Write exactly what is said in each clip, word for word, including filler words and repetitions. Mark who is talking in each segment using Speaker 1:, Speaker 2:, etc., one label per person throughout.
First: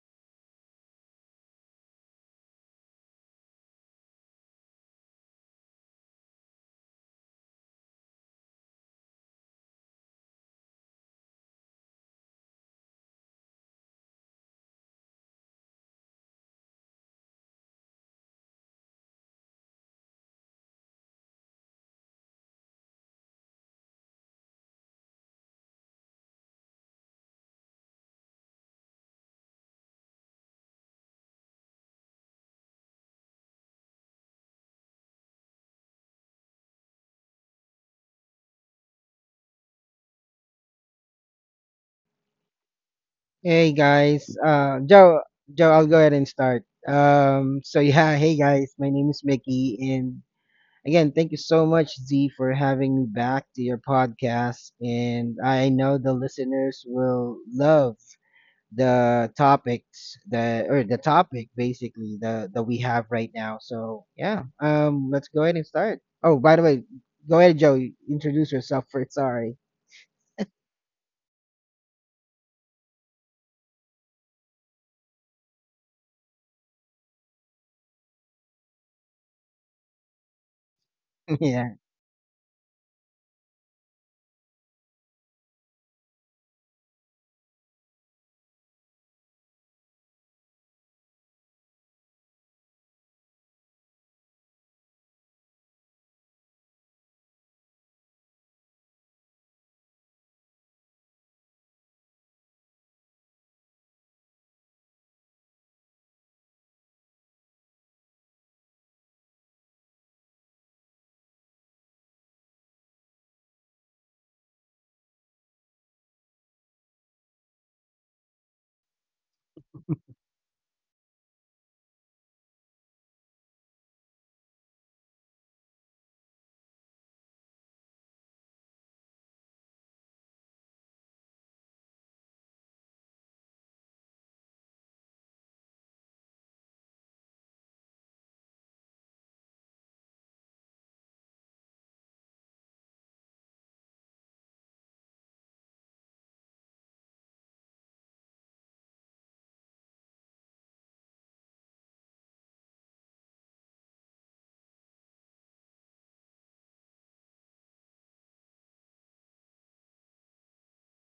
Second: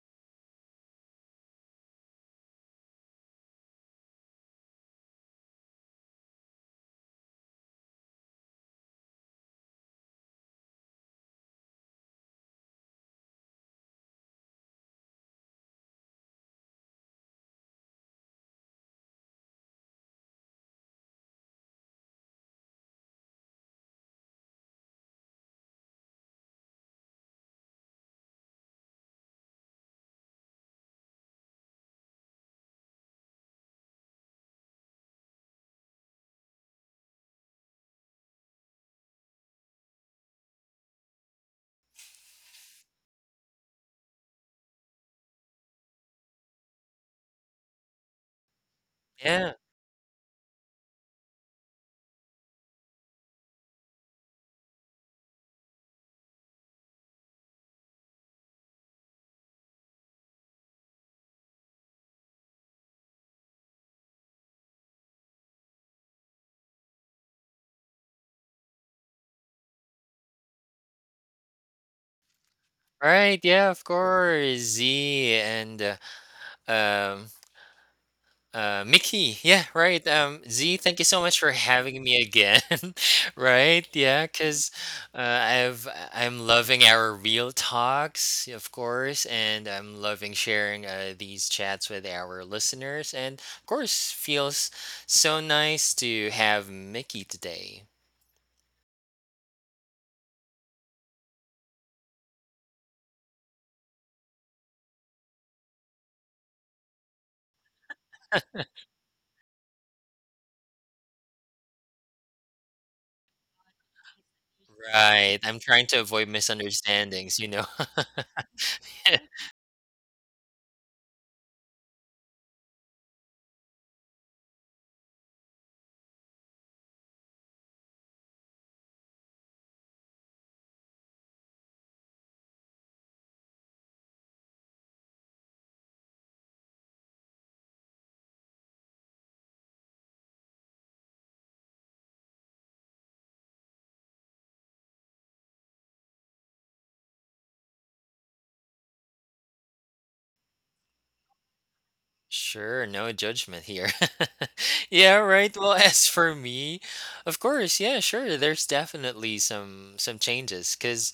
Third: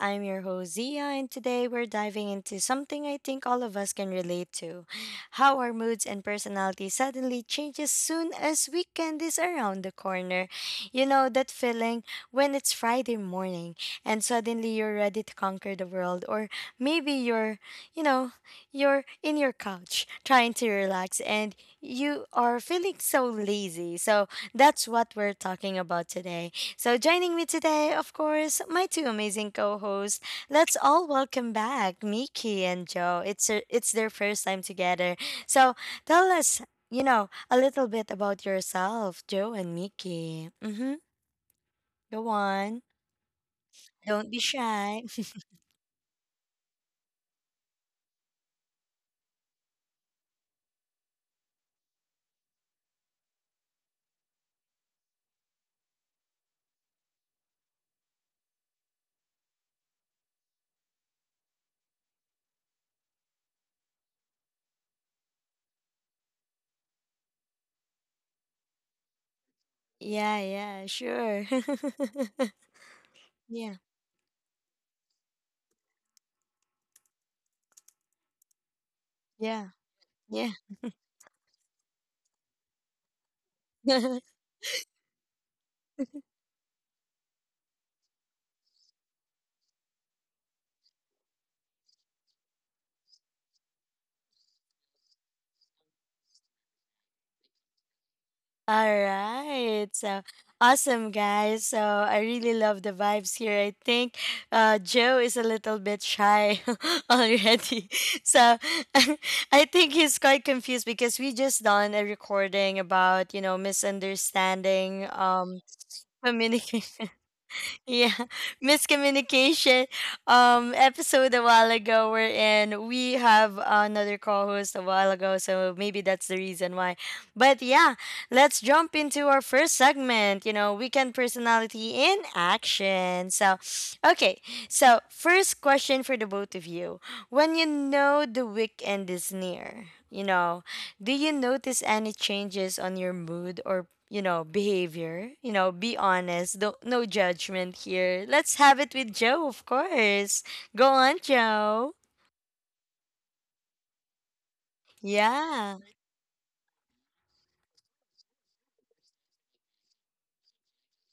Speaker 1: I'm your host, Zia, and today we're diving into something I think all of us can relate to: how our moods and personality suddenly change as soon as weekend is around the corner. You know, that feeling when it's Friday morning and suddenly you're ready to conquer the world, or maybe you're, you know, you're in your couch trying to relax and you are feeling so lazy. So that's what we're talking about today. So joining me today, of course, my two amazing co-hosts. Let's all welcome back Miki and Joe. It's a, it's their first time together. So tell us, you know, a little bit about yourself, Joe and Miki. Mm-hmm. Go on.
Speaker 2: Hey guys,
Speaker 1: Don't be
Speaker 2: uh,
Speaker 1: shy.
Speaker 2: Joe, Joe, I'll go ahead and start. Um, so yeah, hey guys, my name is
Speaker 3: Yeah,
Speaker 2: Mickey, and again, thank you so much, Z, for having me back to your podcast. And I know the listeners will love the topics that, or the topic basically the that we have right now. So yeah, um, let's go ahead and start. Oh, by the way, go ahead, Joe, introduce yourself first. Sorry.
Speaker 1: Yeah, yeah, sure.
Speaker 3: right. Yeah,
Speaker 1: yeah,
Speaker 3: of course. Z and uh, um uh Mickey. Yeah,
Speaker 1: yeah,
Speaker 3: right. Um Z, thank you so much for
Speaker 2: yeah.
Speaker 3: having me again. Right?
Speaker 1: yeah.
Speaker 3: Yeah, 'cause uh, I've I'm loving our real talks, of course, and I'm loving sharing uh, these chats with our listeners, and of course feels so nice to have Mickey today.
Speaker 1: All right. So awesome, guys. So I really love the vibes here. I think uh, Joe is a little bit shy already. So I think he's quite confused because we just done a recording about, you know, misunderstanding,
Speaker 3: Right. I'm
Speaker 1: um,
Speaker 3: trying to avoid
Speaker 1: communication.
Speaker 3: misunderstandings, you know.
Speaker 1: Yeah. Miscommunication um episode a while ago. We're we have another co-host a while ago, so maybe that's the reason why. But yeah, let's jump into our first segment, you know, weekend personality in action. So okay, so first question for the both of you: when you know the weekend is near, you know, do you notice any changes on your mood or, you know, behavior? You know, be honest. No, no judgment here. Let's have it with Joe, of course. Go on, Joe.
Speaker 3: Sure, no judgment here. Yeah, right. Well,
Speaker 1: Yeah.
Speaker 3: as for me, of course, yeah, sure. There's definitely some some changes 'cause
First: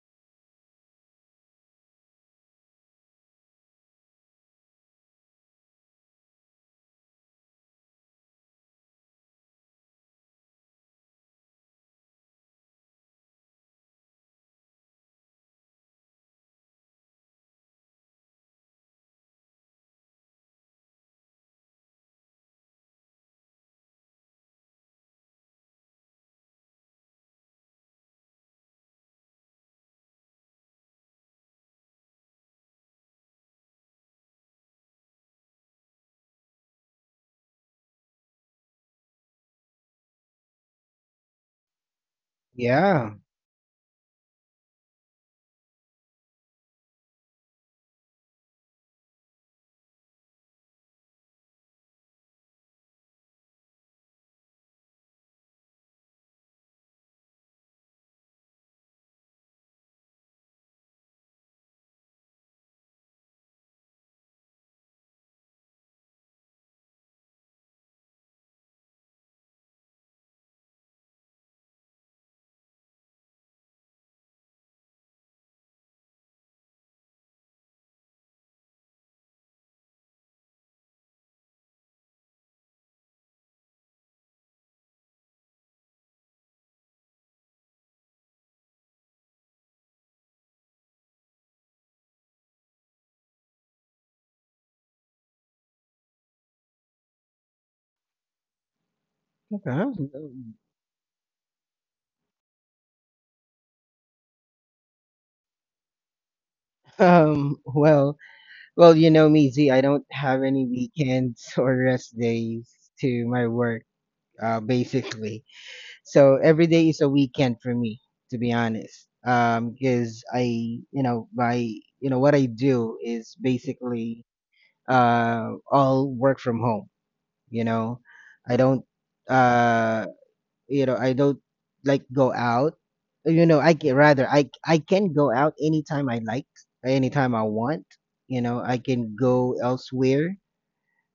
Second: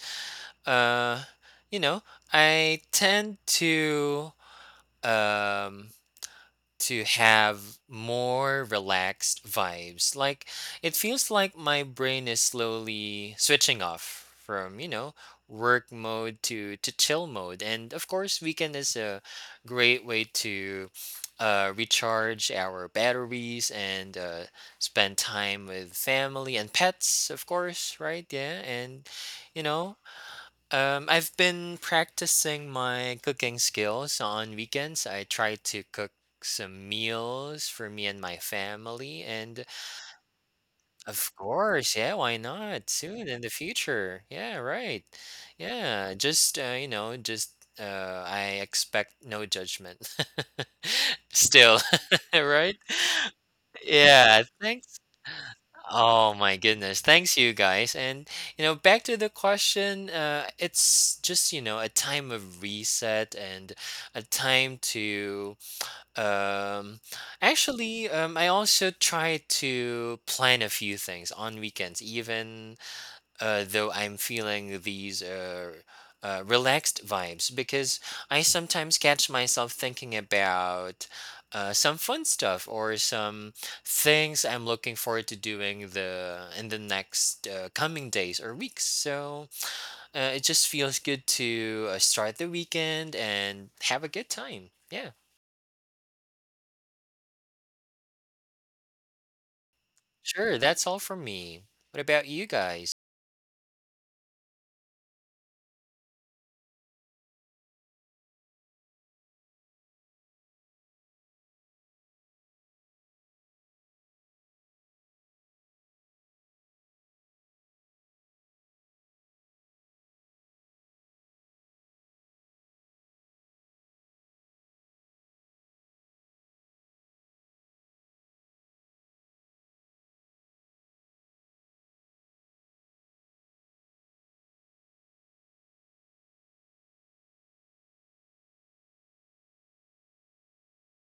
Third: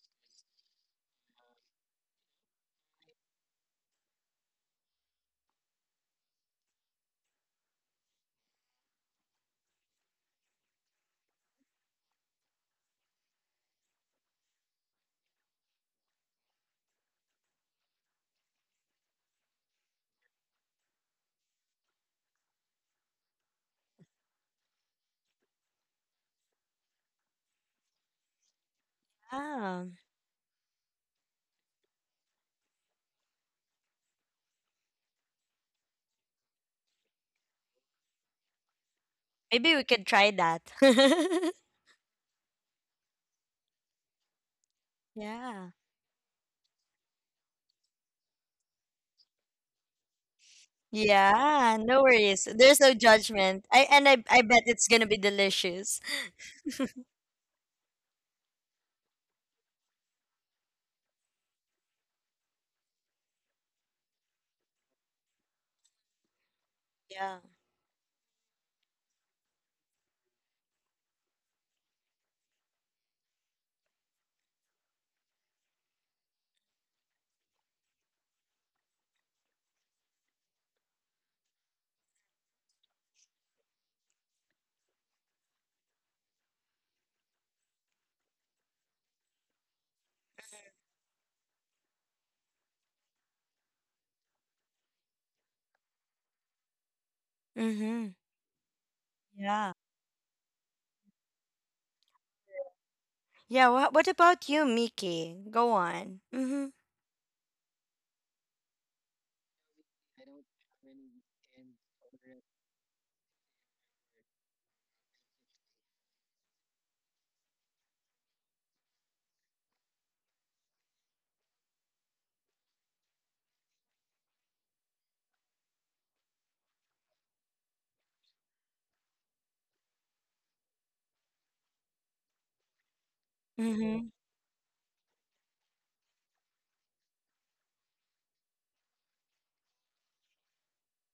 Speaker 3: uh, you know, I tend to um to have more relaxed vibes. Like it feels like my brain is slowly switching off from, you know, work mode to to chill mode. And of course, weekend is a great way to uh, recharge our batteries and uh, spend time with family and pets, of course, right? Yeah, and you
Speaker 1: Yeah.
Speaker 3: know, um, I've been practicing my cooking skills on weekends. I try to cook some meals for me and my family. And
Speaker 1: Maybe we could try that.
Speaker 3: of course, yeah, why not?
Speaker 2: Yeah.
Speaker 3: Soon in the future. Yeah, right.
Speaker 1: Yeah.
Speaker 3: Yeah, just, uh, you know, just uh, I expect no judgment.
Speaker 1: Yeah,
Speaker 3: Still,
Speaker 1: no worries.
Speaker 3: right?
Speaker 1: There's no judgment. I and I I
Speaker 3: Yeah,
Speaker 1: bet
Speaker 3: thank
Speaker 1: it's gonna be delicious.
Speaker 3: Oh my goodness. Thanks, you guys. And you know, back to the question, uh it's just, you know, a time of reset and a time to um
Speaker 1: Yeah.
Speaker 3: actually um I also try to plan a few things on weekends, even uh, though I'm feeling these uh, uh, relaxed vibes, because I sometimes catch myself thinking about uh, some fun stuff or some things I'm looking forward to doing the in the next uh, coming days or weeks. So uh, it just feels good to uh, start the weekend and have a good time. Yeah,
Speaker 1: Mm-hmm. Yeah.
Speaker 2: Okay.
Speaker 3: sure. That's all from me. What about you guys?
Speaker 1: Yeah. What What about you, Mickey? Go on. Mm-hmm.
Speaker 2: Um, well, Well, you know me, Z. I don't have any weekends or rest days to my work, uh, basically. So every day is a weekend for me, to be honest. Um, because I, you know, my, you know, what I do is basically, uh, all work from home. You know, I don't, uh, you know i don't like go out you know i can
Speaker 1: Mm-hmm.
Speaker 2: rather i i can go out anytime I like, anytime I want. You know, I can go elsewhere,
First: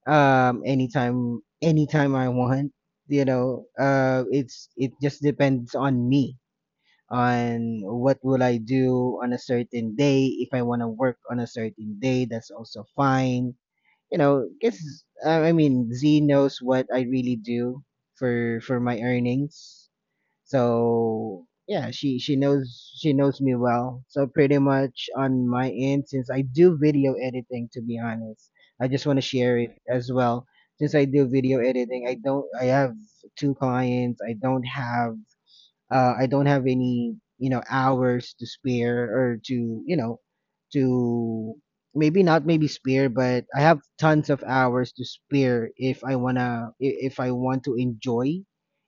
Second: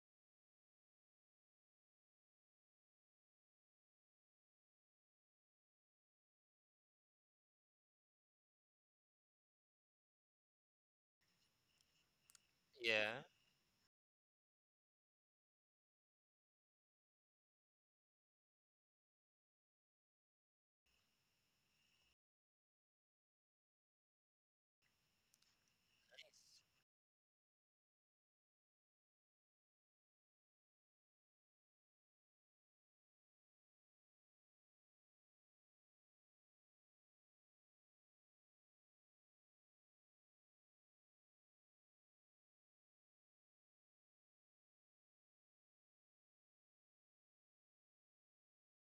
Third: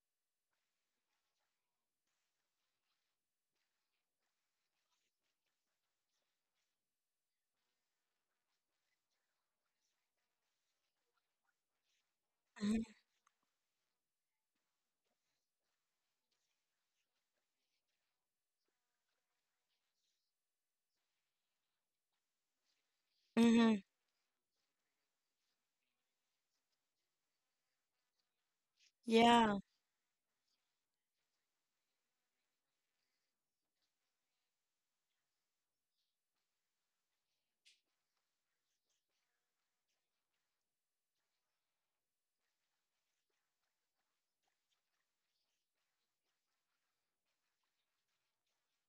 Speaker 2: um anytime, anytime I want. You know, uh it's, it just depends on me on what will I do on a certain day. If I want to work on a certain day, that's also
Speaker 1: Mm-hmm.
Speaker 3: Yeah.
Speaker 2: fine. You know, guess I I mean, Z knows what I really do for for my earnings. So yeah, she she knows, she knows me
Speaker 1: Mm-hmm.
Speaker 2: well. So pretty much on my end, since I do video editing, to be honest, I just want to share
Speaker 1: Yeah.
Speaker 2: it as well. Since I do video editing, I don't I have two clients. I don't have uh, I don't have any, you know, hours to spare or to, you know, to maybe not maybe spare, but I have tons of hours to spare if I wanna, i- if I want to enjoy,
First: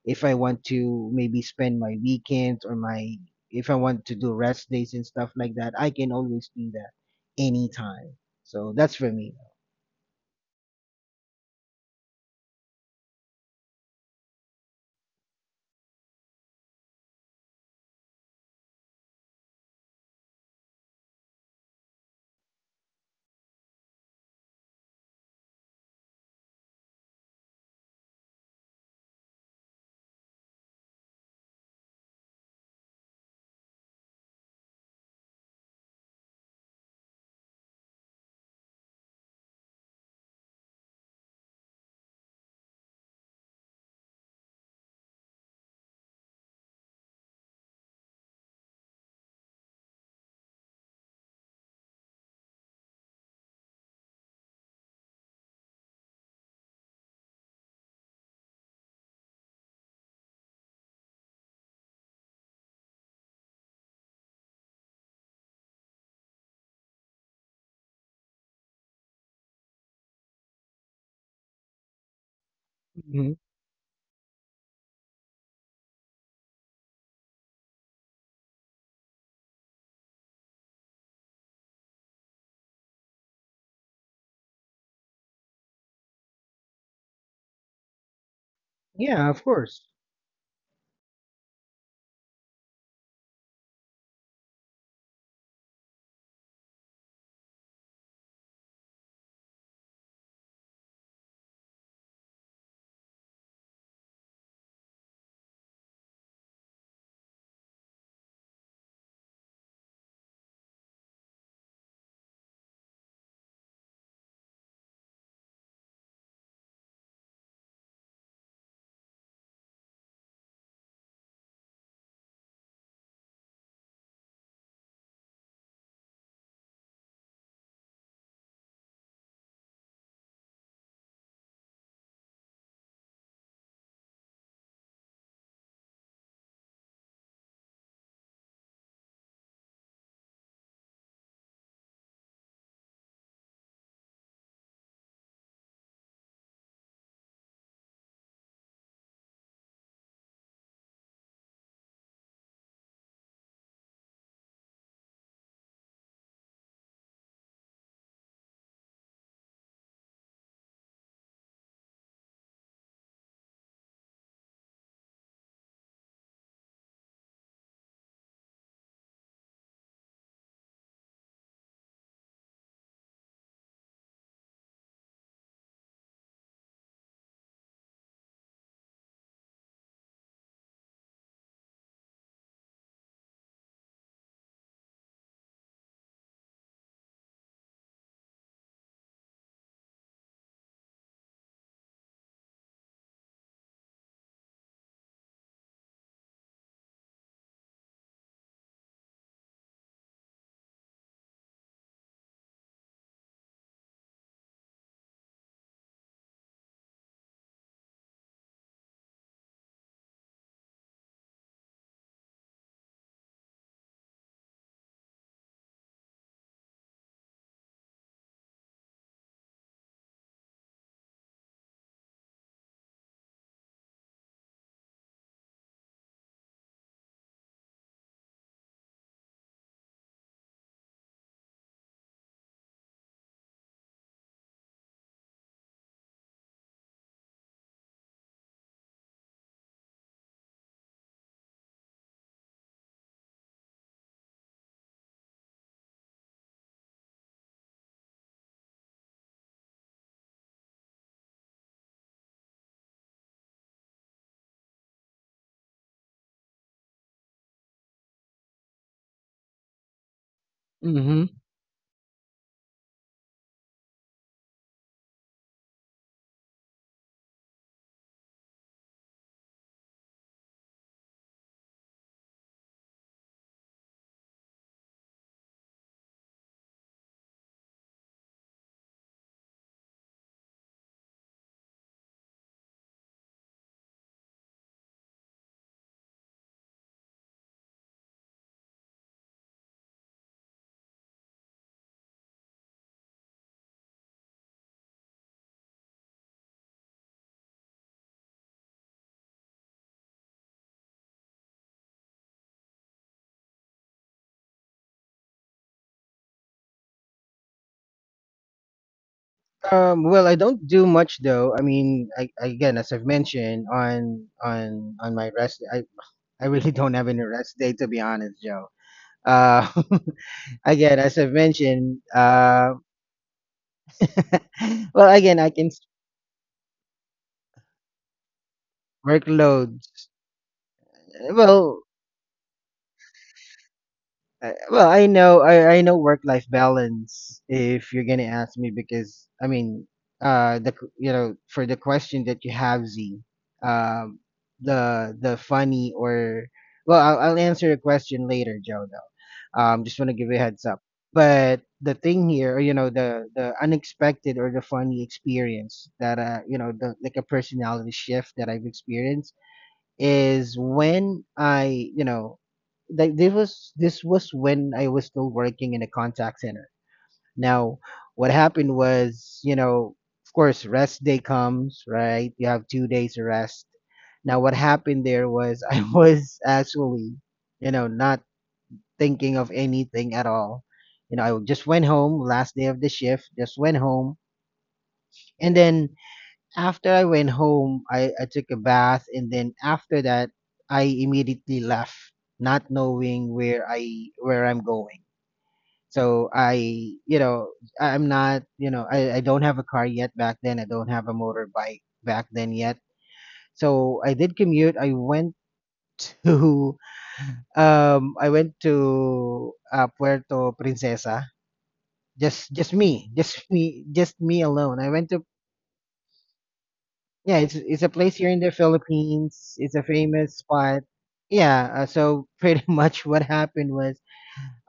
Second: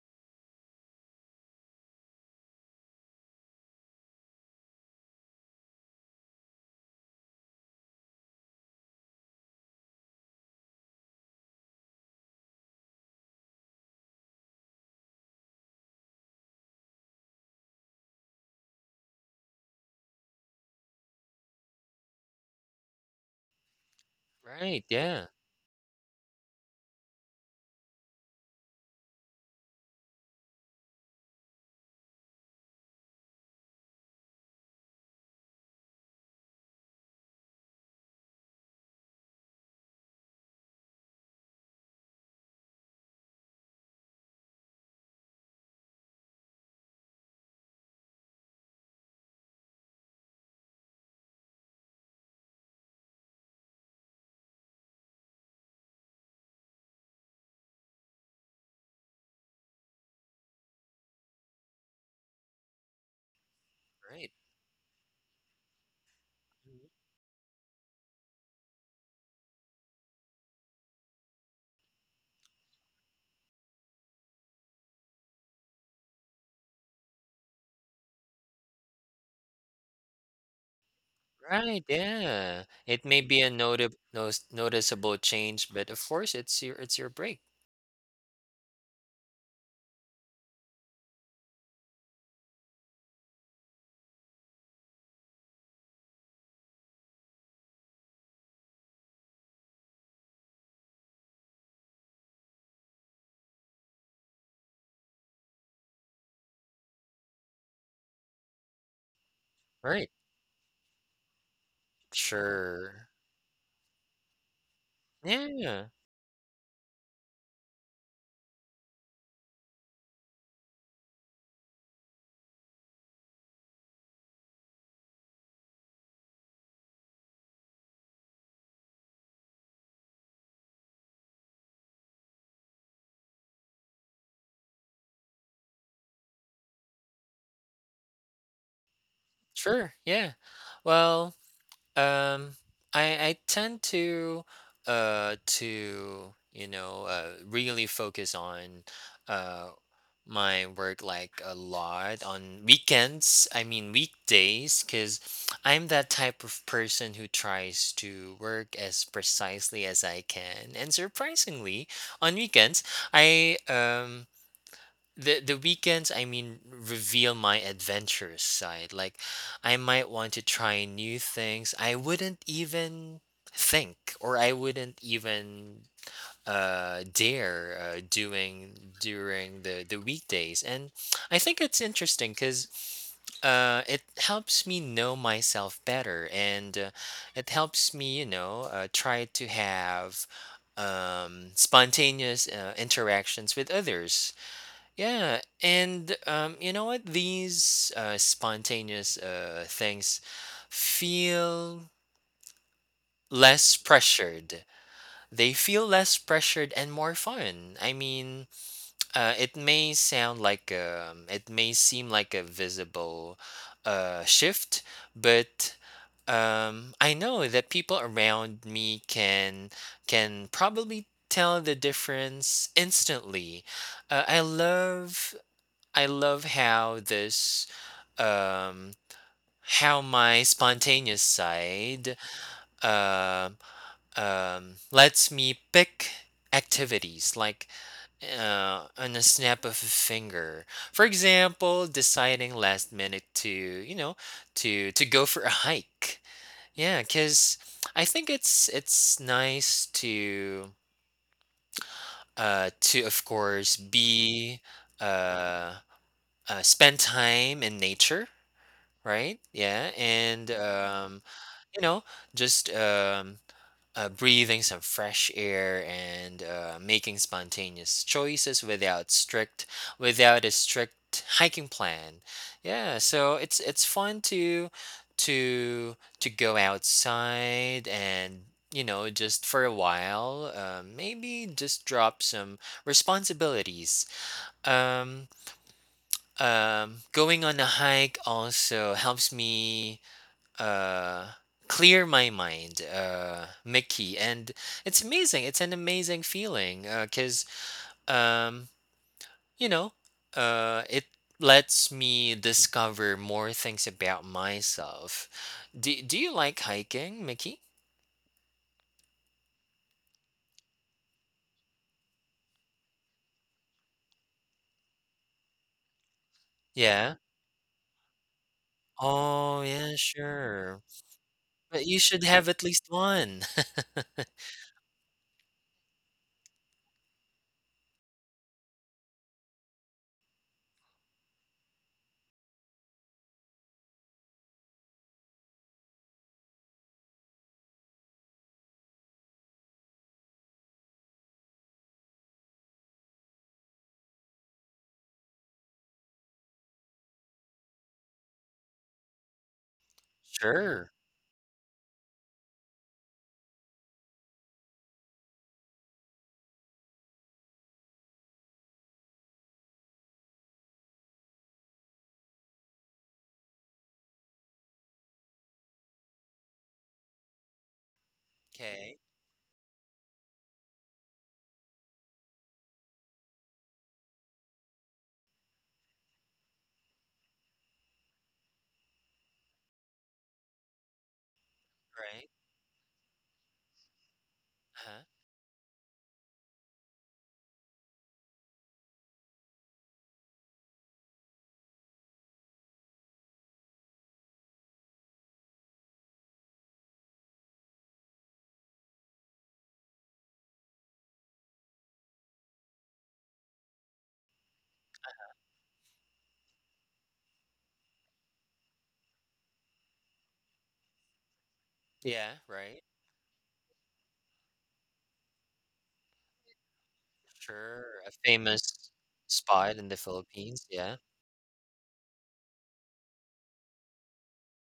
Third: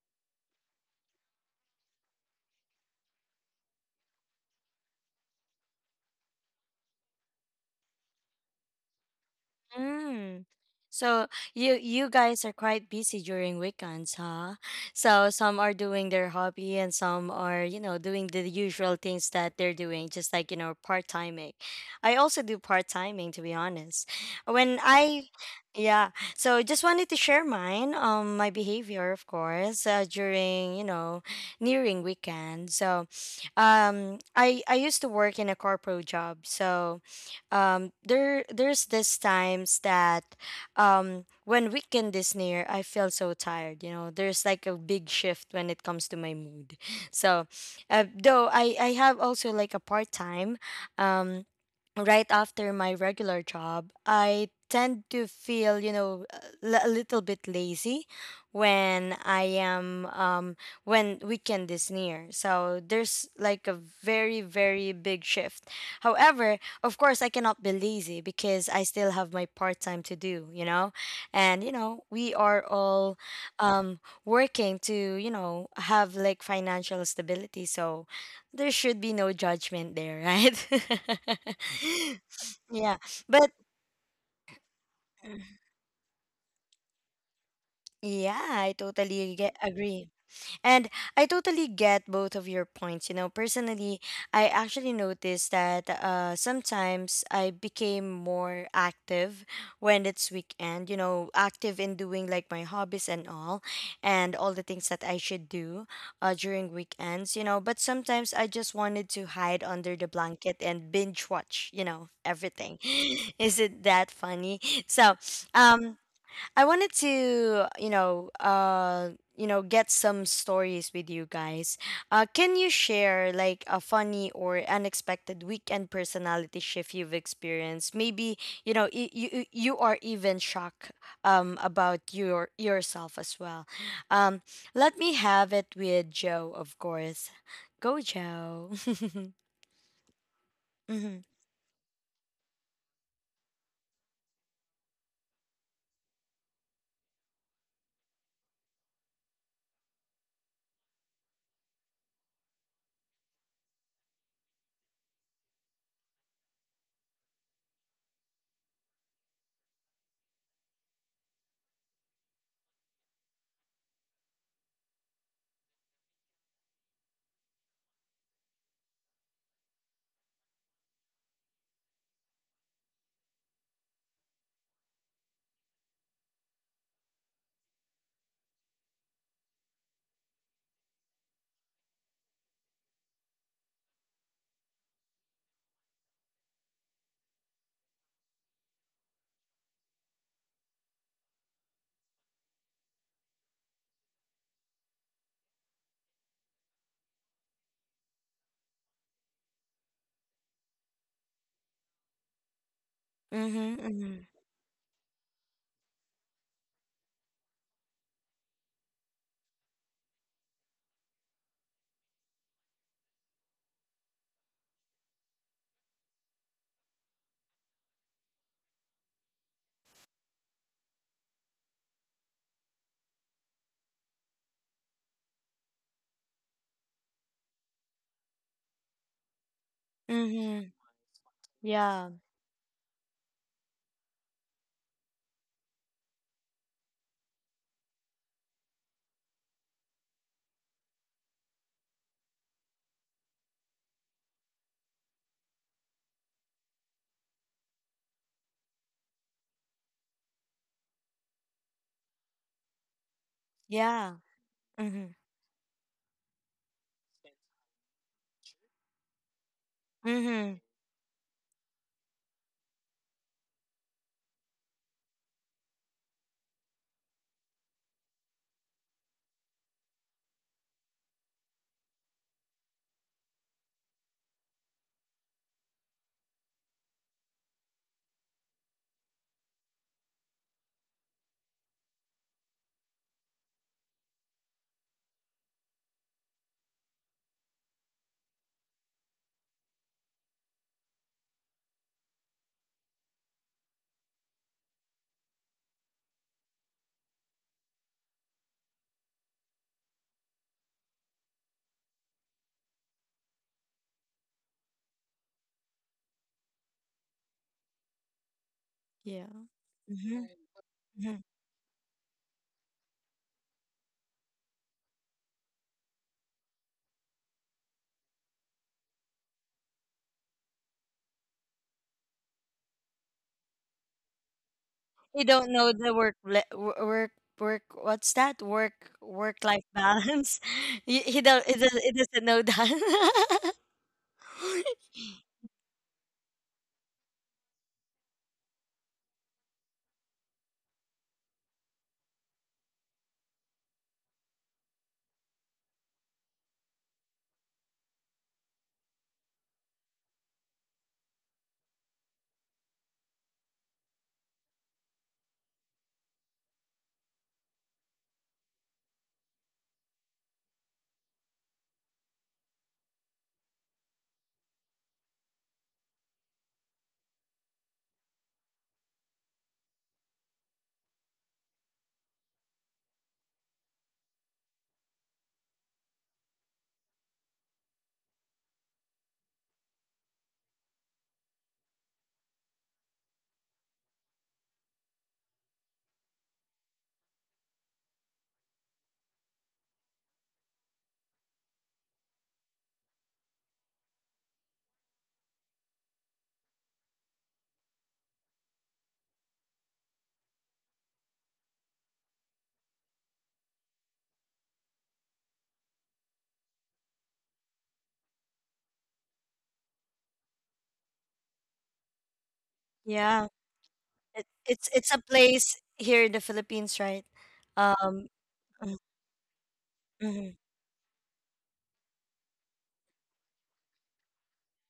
Speaker 2: if I want to maybe spend my weekends or my, if I want to do rest days and stuff like that, I can always do that anytime. So that's for me.
Speaker 1: Mm. So you you guys are quite busy during weekends, huh? So some are doing their hobby and some are, you know, doing the usual things that they're doing, just like, you know, part-timing. I also do part-timing, to be honest. When
Speaker 3: Right. Yeah.
Speaker 1: I, yeah, so just wanted to share mine, um my behavior, of course, uh, during, you know, nearing weekend. So um I I used to work in a corporate job. So um there there's this times that um when weekend is near, I feel so tired. You know, there's like a big shift when it comes to my mood. So uh, though i i have also like a part-time um right after my regular job, I tend to feel, you know, l- a little bit lazy when I am um when weekend is near. So there's like a
Speaker 3: Right.
Speaker 1: very, very big shift. However, of course I cannot be lazy because I still have my part time to do, you know. And you know, we are all
Speaker 2: Hmm
Speaker 1: um working to, you know, have like financial stability. So there should be no judgment there, right?
Speaker 3: Right, yeah.
Speaker 1: Yeah.
Speaker 3: It may be a
Speaker 1: But
Speaker 3: noti- nos- noticeable change, but of course it's your it's your break.
Speaker 1: yeah, I
Speaker 2: Yeah,
Speaker 1: totally
Speaker 2: of
Speaker 1: get
Speaker 2: course.
Speaker 1: agree. And I totally get both of your points. You know, personally, I actually noticed that uh, sometimes I became more active when it's weekend, you know, active in doing like my hobbies and all, and all the things that I should do uh, during weekends, you know. But sometimes I just wanted to hide under
Speaker 3: Right.
Speaker 1: the blanket and binge watch, you know, everything.
Speaker 3: Sure.
Speaker 1: Is it that funny? So,
Speaker 3: Yeah.
Speaker 1: um, I wanted to, you know, uh, you know, get some stories with you guys. Uh, can you share like a funny or unexpected weekend personality shift you've experienced? Maybe you know y- you you, you are even shocked um about your yourself as well. Um, let me have it with Joe, of course. Go, Joe. Mm-hmm.
Speaker 3: Sure. Yeah. Well, Um, I I tend to uh to you know uh really focus on uh my work like a lot on weekends. I mean weekdays, because I'm that type of person who tries to work as precisely as I can. And surprisingly, on weekends, I um the the weekends I mean reveal my adventurous side. Like I might want to try new things I wouldn't even think, or I wouldn't even uh dare uh, doing during the the weekdays. And I think it's interesting because uh, it helps me know myself better, and uh, it helps me you know uh, try to have um, spontaneous uh, interactions with others. Yeah, and um, you know what? These uh, spontaneous uh, things feel less
Speaker 1: Mm-hmm. Mm-hmm.
Speaker 3: pressured. They feel less pressured and more fun. I mean, uh, it may sound like um, it may seem like a visible uh, shift, but um, I know that people around me can can probably tell the difference instantly. Uh, I love I love how this, um, how my
Speaker 1: Mm-hmm.
Speaker 3: spontaneous
Speaker 1: Yeah.
Speaker 3: side, um, um, lets me pick activities like uh, on a snap of a finger. For example, deciding last minute to you know to to go for a hike. Yeah, because I think it's it's nice to uh, to of course
Speaker 1: Yeah.
Speaker 3: be
Speaker 1: Mm-hmm.
Speaker 3: uh, uh, spend time in nature, right? Yeah, and
Speaker 1: Mm-hmm.
Speaker 3: um,
Speaker 2: Hmm
Speaker 3: you know, just um, uh, breathing some fresh air and uh, making spontaneous choices without strict, without a strict hiking plan. Yeah, so it's it's fun to to to go outside and you know just for a while, uh, maybe just drop some responsibilities. um um Going on a hike also helps me uh clear my mind, uh Mickey, and it's amazing. It's an amazing feeling, uh because um you know, uh it lets me discover more things about myself. Do, do you like hiking, Mickey?
Speaker 1: Yeah.
Speaker 2: Um, well,
Speaker 1: Mm-hmm.
Speaker 2: I don't do much
Speaker 1: Mhm.
Speaker 2: though. I mean, I, again, as I've mentioned on on on my rest, I I really don't have
Speaker 3: Yeah.
Speaker 2: any rest day to be honest, Joe.
Speaker 3: Oh
Speaker 2: Uh,
Speaker 3: yeah, sure.
Speaker 2: again, as I've
Speaker 3: But you
Speaker 2: mentioned,
Speaker 3: should have at
Speaker 2: uh,
Speaker 3: least one.
Speaker 2: well,
Speaker 1: You
Speaker 2: again, I
Speaker 1: don't
Speaker 2: can
Speaker 1: know
Speaker 2: s-
Speaker 1: the work le- wo- work work what's that, work work life
Speaker 2: workloads.
Speaker 1: balance. He, he don't it
Speaker 2: Well,
Speaker 1: doesn't, It doesn't know that.
Speaker 2: I, well, I know I, I know work life balance if you're gonna ask me. Because I mean, uh the q- you know, for the question that you have, Z, um the the funny or, well, I'll, I'll answer a question later, Joe, though. Um just want to give you a heads up.
Speaker 3: Sure.
Speaker 2: But the thing here, you know, the the unexpected or the funny experience that uh you know the like a personality shift that I've experienced is when I, you know, like this was this was when I was still working in a contact center. Now, what happened
Speaker 3: Okay.
Speaker 2: was, you know, of course, rest day comes, right? You have two days of rest. Now, what happened there was I was actually, you know, not thinking of anything at all. You know, I just went home
Speaker 3: Right.
Speaker 2: last day of the shift, just went home,
Speaker 3: Uh-huh.
Speaker 2: and then after I went home, I, I took a bath, and then after that, I immediately left, not knowing where I where I'm going. So I, you know, I- I'm not, you know, I, I don't have a car yet back then. I don't have a motorbike back then yet. So I did commute. I went to, um, I went to uh, Puerto Princesa.
Speaker 3: Yeah,
Speaker 2: Just, just
Speaker 3: right.
Speaker 2: me,
Speaker 1: Yeah,
Speaker 2: just me, just
Speaker 1: it,
Speaker 2: me
Speaker 1: it's
Speaker 2: alone. I
Speaker 1: it's a
Speaker 2: went to.
Speaker 1: place here in the Philippines, right?
Speaker 2: Yeah, it's it's a
Speaker 3: Sure, a
Speaker 1: Um,
Speaker 2: place here in the
Speaker 1: mm,
Speaker 3: famous
Speaker 2: Philippines. It's
Speaker 3: spot
Speaker 2: a
Speaker 3: in the
Speaker 2: famous
Speaker 1: mhm.
Speaker 3: Philippines.
Speaker 2: spot.
Speaker 3: Yeah.
Speaker 2: Yeah, uh, so pretty much what happened was,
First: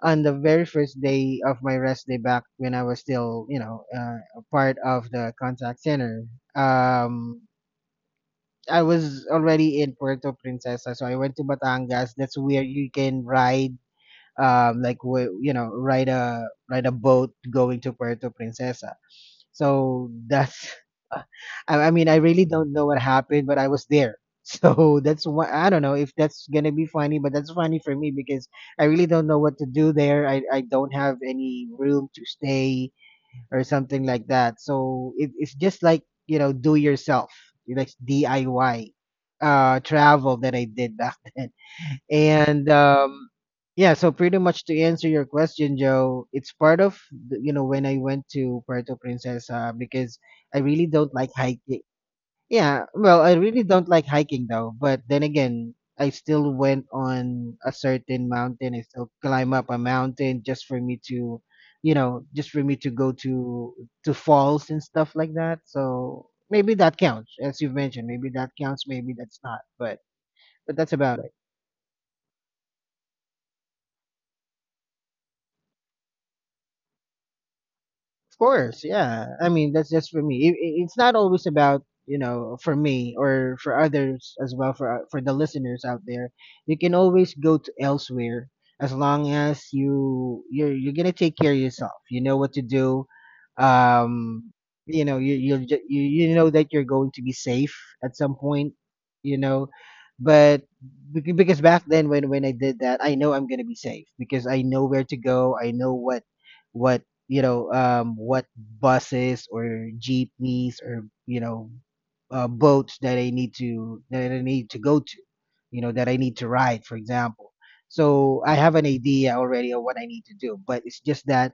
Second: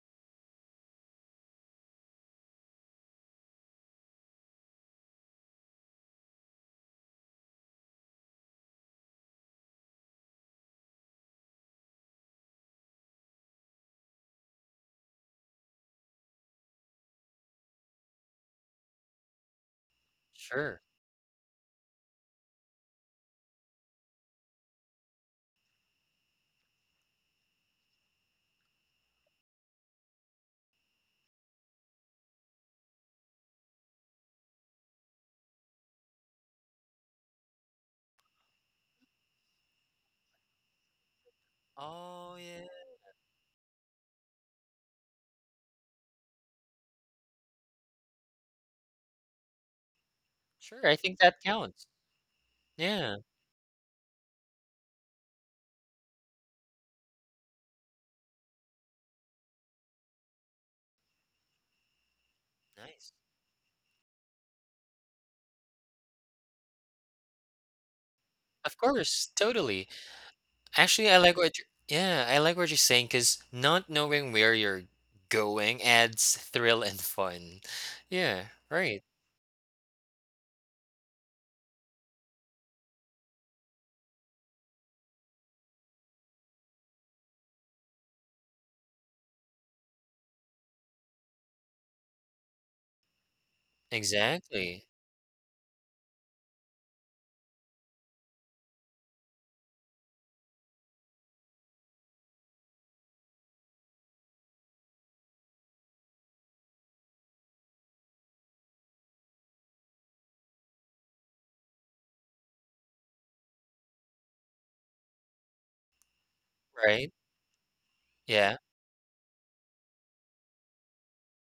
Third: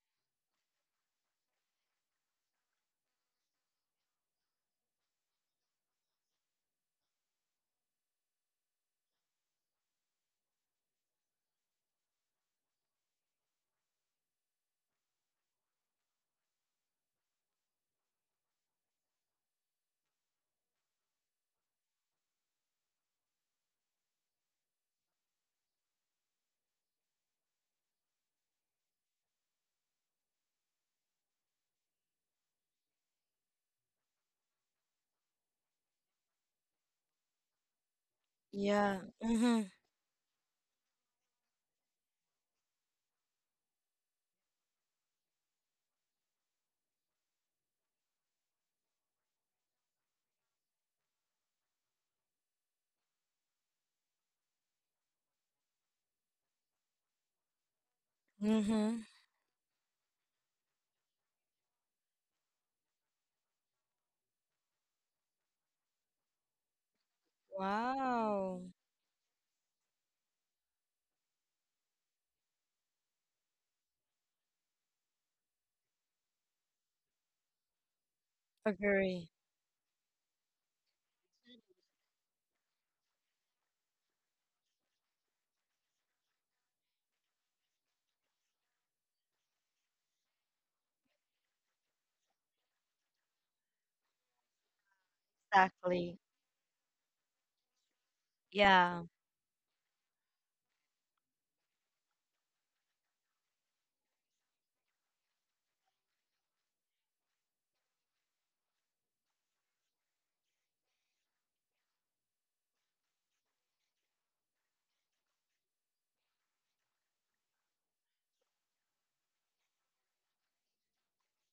Speaker 2: on the very first day of my rest day, back when I was still, you know, uh, a part of the contact center. Um, I was already in Puerto Princesa, so I went to Batangas. That's where you can ride, um, like wh- you know, ride a ride a boat going to Puerto Princesa. So that's,
Speaker 3: Sure.
Speaker 2: I, I mean, I really don't know what happened, but I was there. So that's why I don't know if that's gonna be funny, but that's funny for me because I really don't know what to do there. I, I don't have any room to stay or something like that. So it, it's just like you know, do yourself, like D I Y
Speaker 1: Yeah, mm-hmm,
Speaker 2: uh travel that I did back then.
Speaker 3: Oh, yeah.
Speaker 2: And um yeah, so pretty much to answer your question, Joe, it's part of the- you know when I went to Puerto Princesa because I
Speaker 3: Sure,
Speaker 2: really
Speaker 3: I
Speaker 2: don't
Speaker 3: think
Speaker 2: like
Speaker 3: that
Speaker 2: hiking.
Speaker 3: counts.
Speaker 2: Yeah,
Speaker 3: Yeah.
Speaker 2: well, I really don't like hiking though, but then again, I still went on a certain mountain. I
Speaker 1: mm-hmm.
Speaker 2: still climb up a mountain just for me to, you know, just for me to go
Speaker 3: Nice.
Speaker 2: to to falls and stuff like that. So maybe that counts, as you've mentioned. Maybe that
Speaker 1: Wow,
Speaker 3: Of
Speaker 2: counts. Maybe
Speaker 3: course,
Speaker 2: that's not.
Speaker 3: totally.
Speaker 2: But but that's
Speaker 3: Actually, I
Speaker 2: about it.
Speaker 3: like what you're yeah, I like what you're saying, because not knowing where you're going adds thrill and fun.
Speaker 2: Of
Speaker 3: Yeah,
Speaker 2: course,
Speaker 3: right.
Speaker 1: agree,
Speaker 2: yeah. I mean, that's just for me. It, it- it's not always about you know for me or for others as well for for the listeners out there. You can always go to elsewhere as long as you you're you're gonna take care of yourself. You know what to do. Um,
Speaker 3: Exactly.
Speaker 2: you know you you're, ju- you
Speaker 1: exactly.
Speaker 2: you know that you're going to be safe at some point.
Speaker 1: Yeah.
Speaker 2: You know, but bec- because back then when when I did that, I know I'm gonna be safe because I know where to go. I know what what you know um, what buses or jeepneys or you know uh, boats that I need to that I need to go to, you know that I need to ride, for
Speaker 3: Right?
Speaker 2: example. So I
Speaker 3: Yeah.
Speaker 2: have an idea already of what I need to do, but it's just that,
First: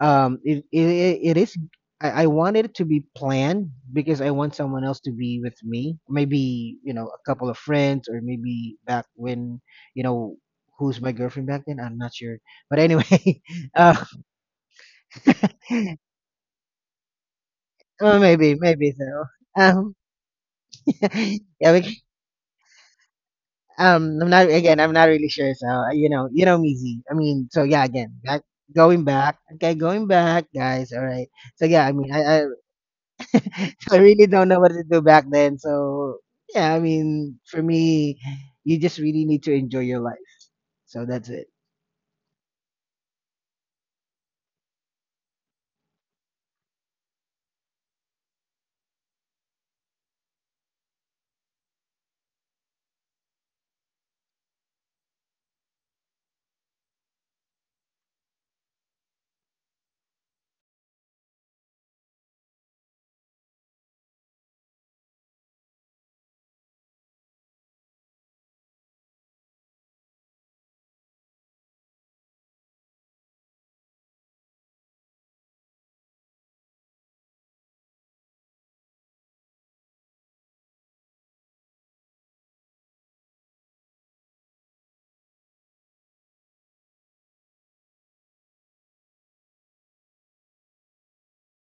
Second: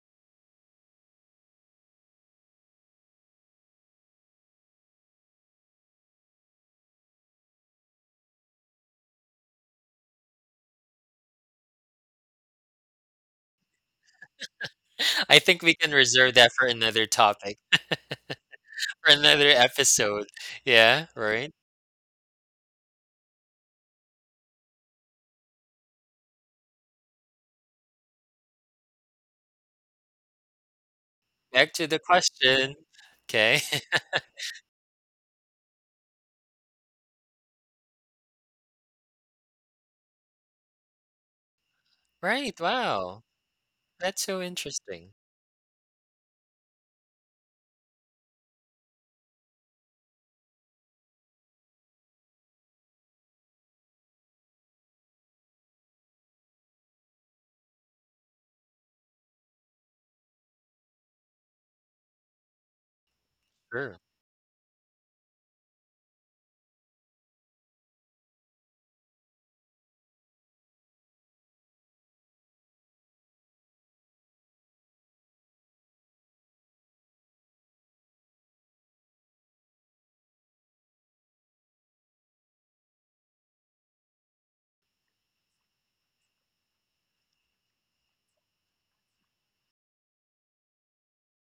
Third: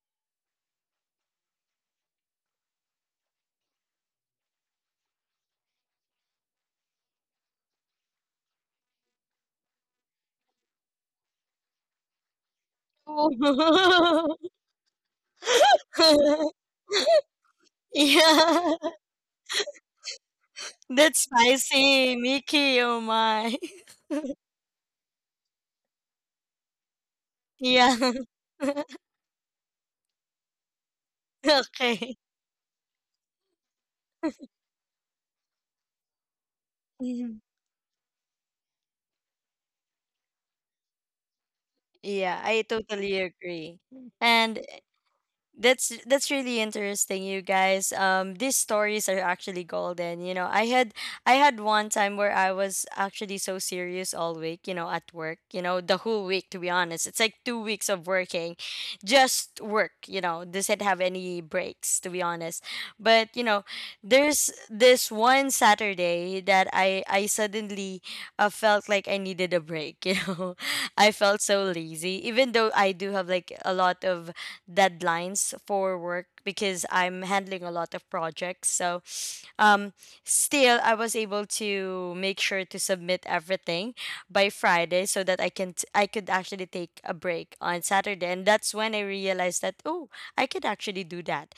Speaker 2: um, it, it it is, I, I wanted it to be planned because I want someone else to be with me, maybe you know a couple of friends or maybe back when, you know, who's my girlfriend back then, I'm not sure. But anyway, uh,
Speaker 1: Oh.
Speaker 3: I think we can reserve that for another topic,
Speaker 2: uh, maybe,
Speaker 1: Yeah.
Speaker 2: maybe
Speaker 3: for
Speaker 2: so.
Speaker 3: another
Speaker 2: Um,
Speaker 3: episode. Yeah,
Speaker 1: That's
Speaker 3: right.
Speaker 2: yeah, we,
Speaker 1: spicy, Mickey. Oh my.
Speaker 2: um, I'm not, again, I'm not really sure. So uh, you know, you know, me, Z. I mean, so yeah,
Speaker 1: Yeah.
Speaker 2: again, back, going back. Okay, going back, guys. All right. So
Speaker 3: Back
Speaker 2: yeah,
Speaker 3: to
Speaker 2: I
Speaker 3: the
Speaker 2: mean,
Speaker 1: Okay.
Speaker 2: I,
Speaker 3: question.
Speaker 2: I,
Speaker 3: Okay.
Speaker 2: so I really don't know what to do back then. So yeah, I mean,
Speaker 1: Mhm.
Speaker 2: for me, you just really need to enjoy your life. So that's it.
Speaker 1: Yeah,
Speaker 3: Right.
Speaker 1: I totally
Speaker 3: Wow.
Speaker 1: agree.
Speaker 3: That's so
Speaker 1: And
Speaker 3: interesting.
Speaker 1: That's that's really interesting, you guys. Um, these stories are actually golden. You know, I had I had one time where I was actually so serious all week. You know, at work. You know, the whole week. To be honest, it's like two weeks of working, just work. You know, doesn't have any breaks. To be honest, but you know,
Speaker 3: Sure.
Speaker 1: there's this one Saturday that I I suddenly uh, felt like I needed a break. You know, I felt so lazy, even though I do have like a lot of deadlines for work because I'm handling a lot of projects. So um, still, I was able to make sure to submit everything by Friday so that I can t- I could actually take a break on Saturday, and that's when I realized that, oh, I could actually do that.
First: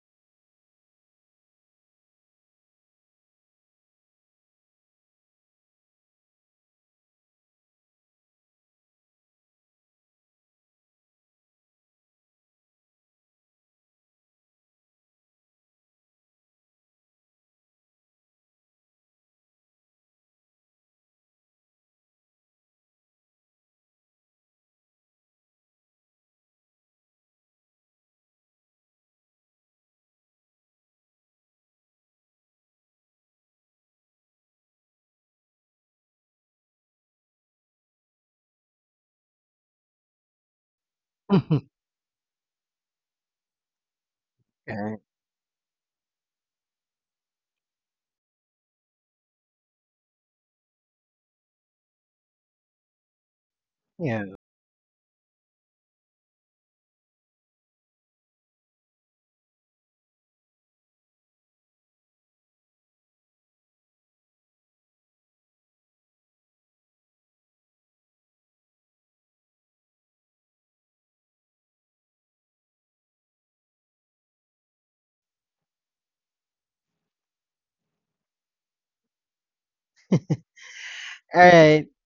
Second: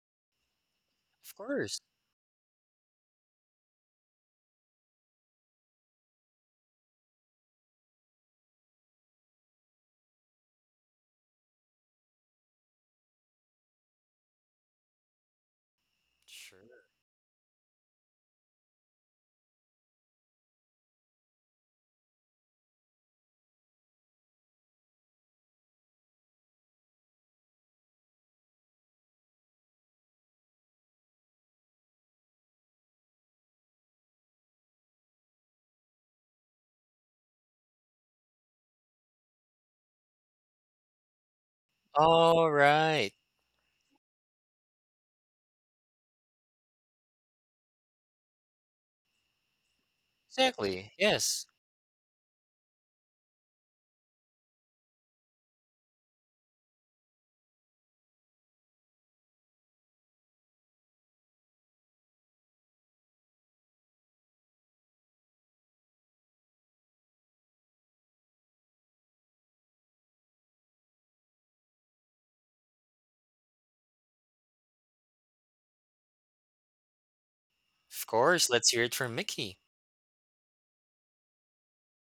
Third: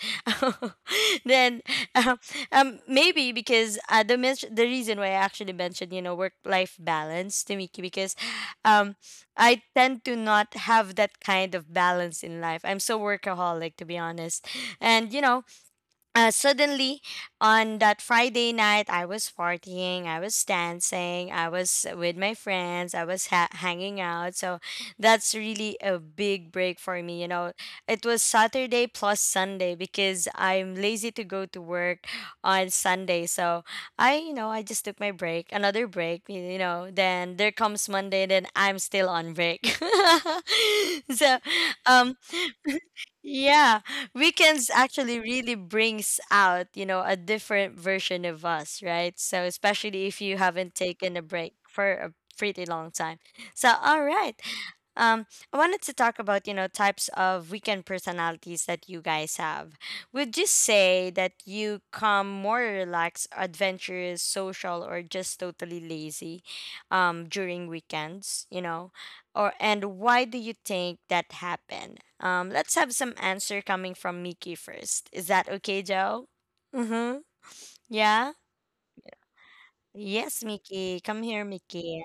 Speaker 3: Of
Speaker 1: Then
Speaker 3: course.
Speaker 1: um, um, maybe because uh, the men- the reason why I actually mentioned, you know, work life balance to Miki because um I tend to not have that kind of balance in life. I'm so workaholic, to be honest. And, you know, uh,
Speaker 3: Sure.
Speaker 1: suddenly on that Friday night, I was partying, I was dancing, I was with my friends, I was ha- hanging out. So that's really a big break for me. You know, it was Saturday plus Sunday because I'm lazy to go to work on Sunday. So I, you know, I just took my break, another break, y- you know, then there comes Monday, then I'm still on break. So,
Speaker 2: All
Speaker 1: um,
Speaker 3: All right.
Speaker 1: yeah, weekends
Speaker 2: right.
Speaker 1: actually really brings out, you know, a different version of us, right? So especially if you haven't
Speaker 3: Exactly.
Speaker 1: taken a
Speaker 3: Yes.
Speaker 1: break for a pretty long time. So all
Speaker 2: Yeah.
Speaker 1: right. Um, I wanted to talk about, you know, types of weekend personalities that you guys have. Would you say that you come more relaxed, adventurous, social, or just totally lazy um, during weekends, you know? Or and why do you think that happened? Um, let's have some answer coming from Miki first. Is that okay, Joe? Mm-hmm.
Speaker 3: Of
Speaker 1: Yeah?
Speaker 3: course. Let's hear it from Mickey.
Speaker 1: Yes, Miki. Come
Speaker 2: All
Speaker 1: here,
Speaker 2: right.
Speaker 1: Miki.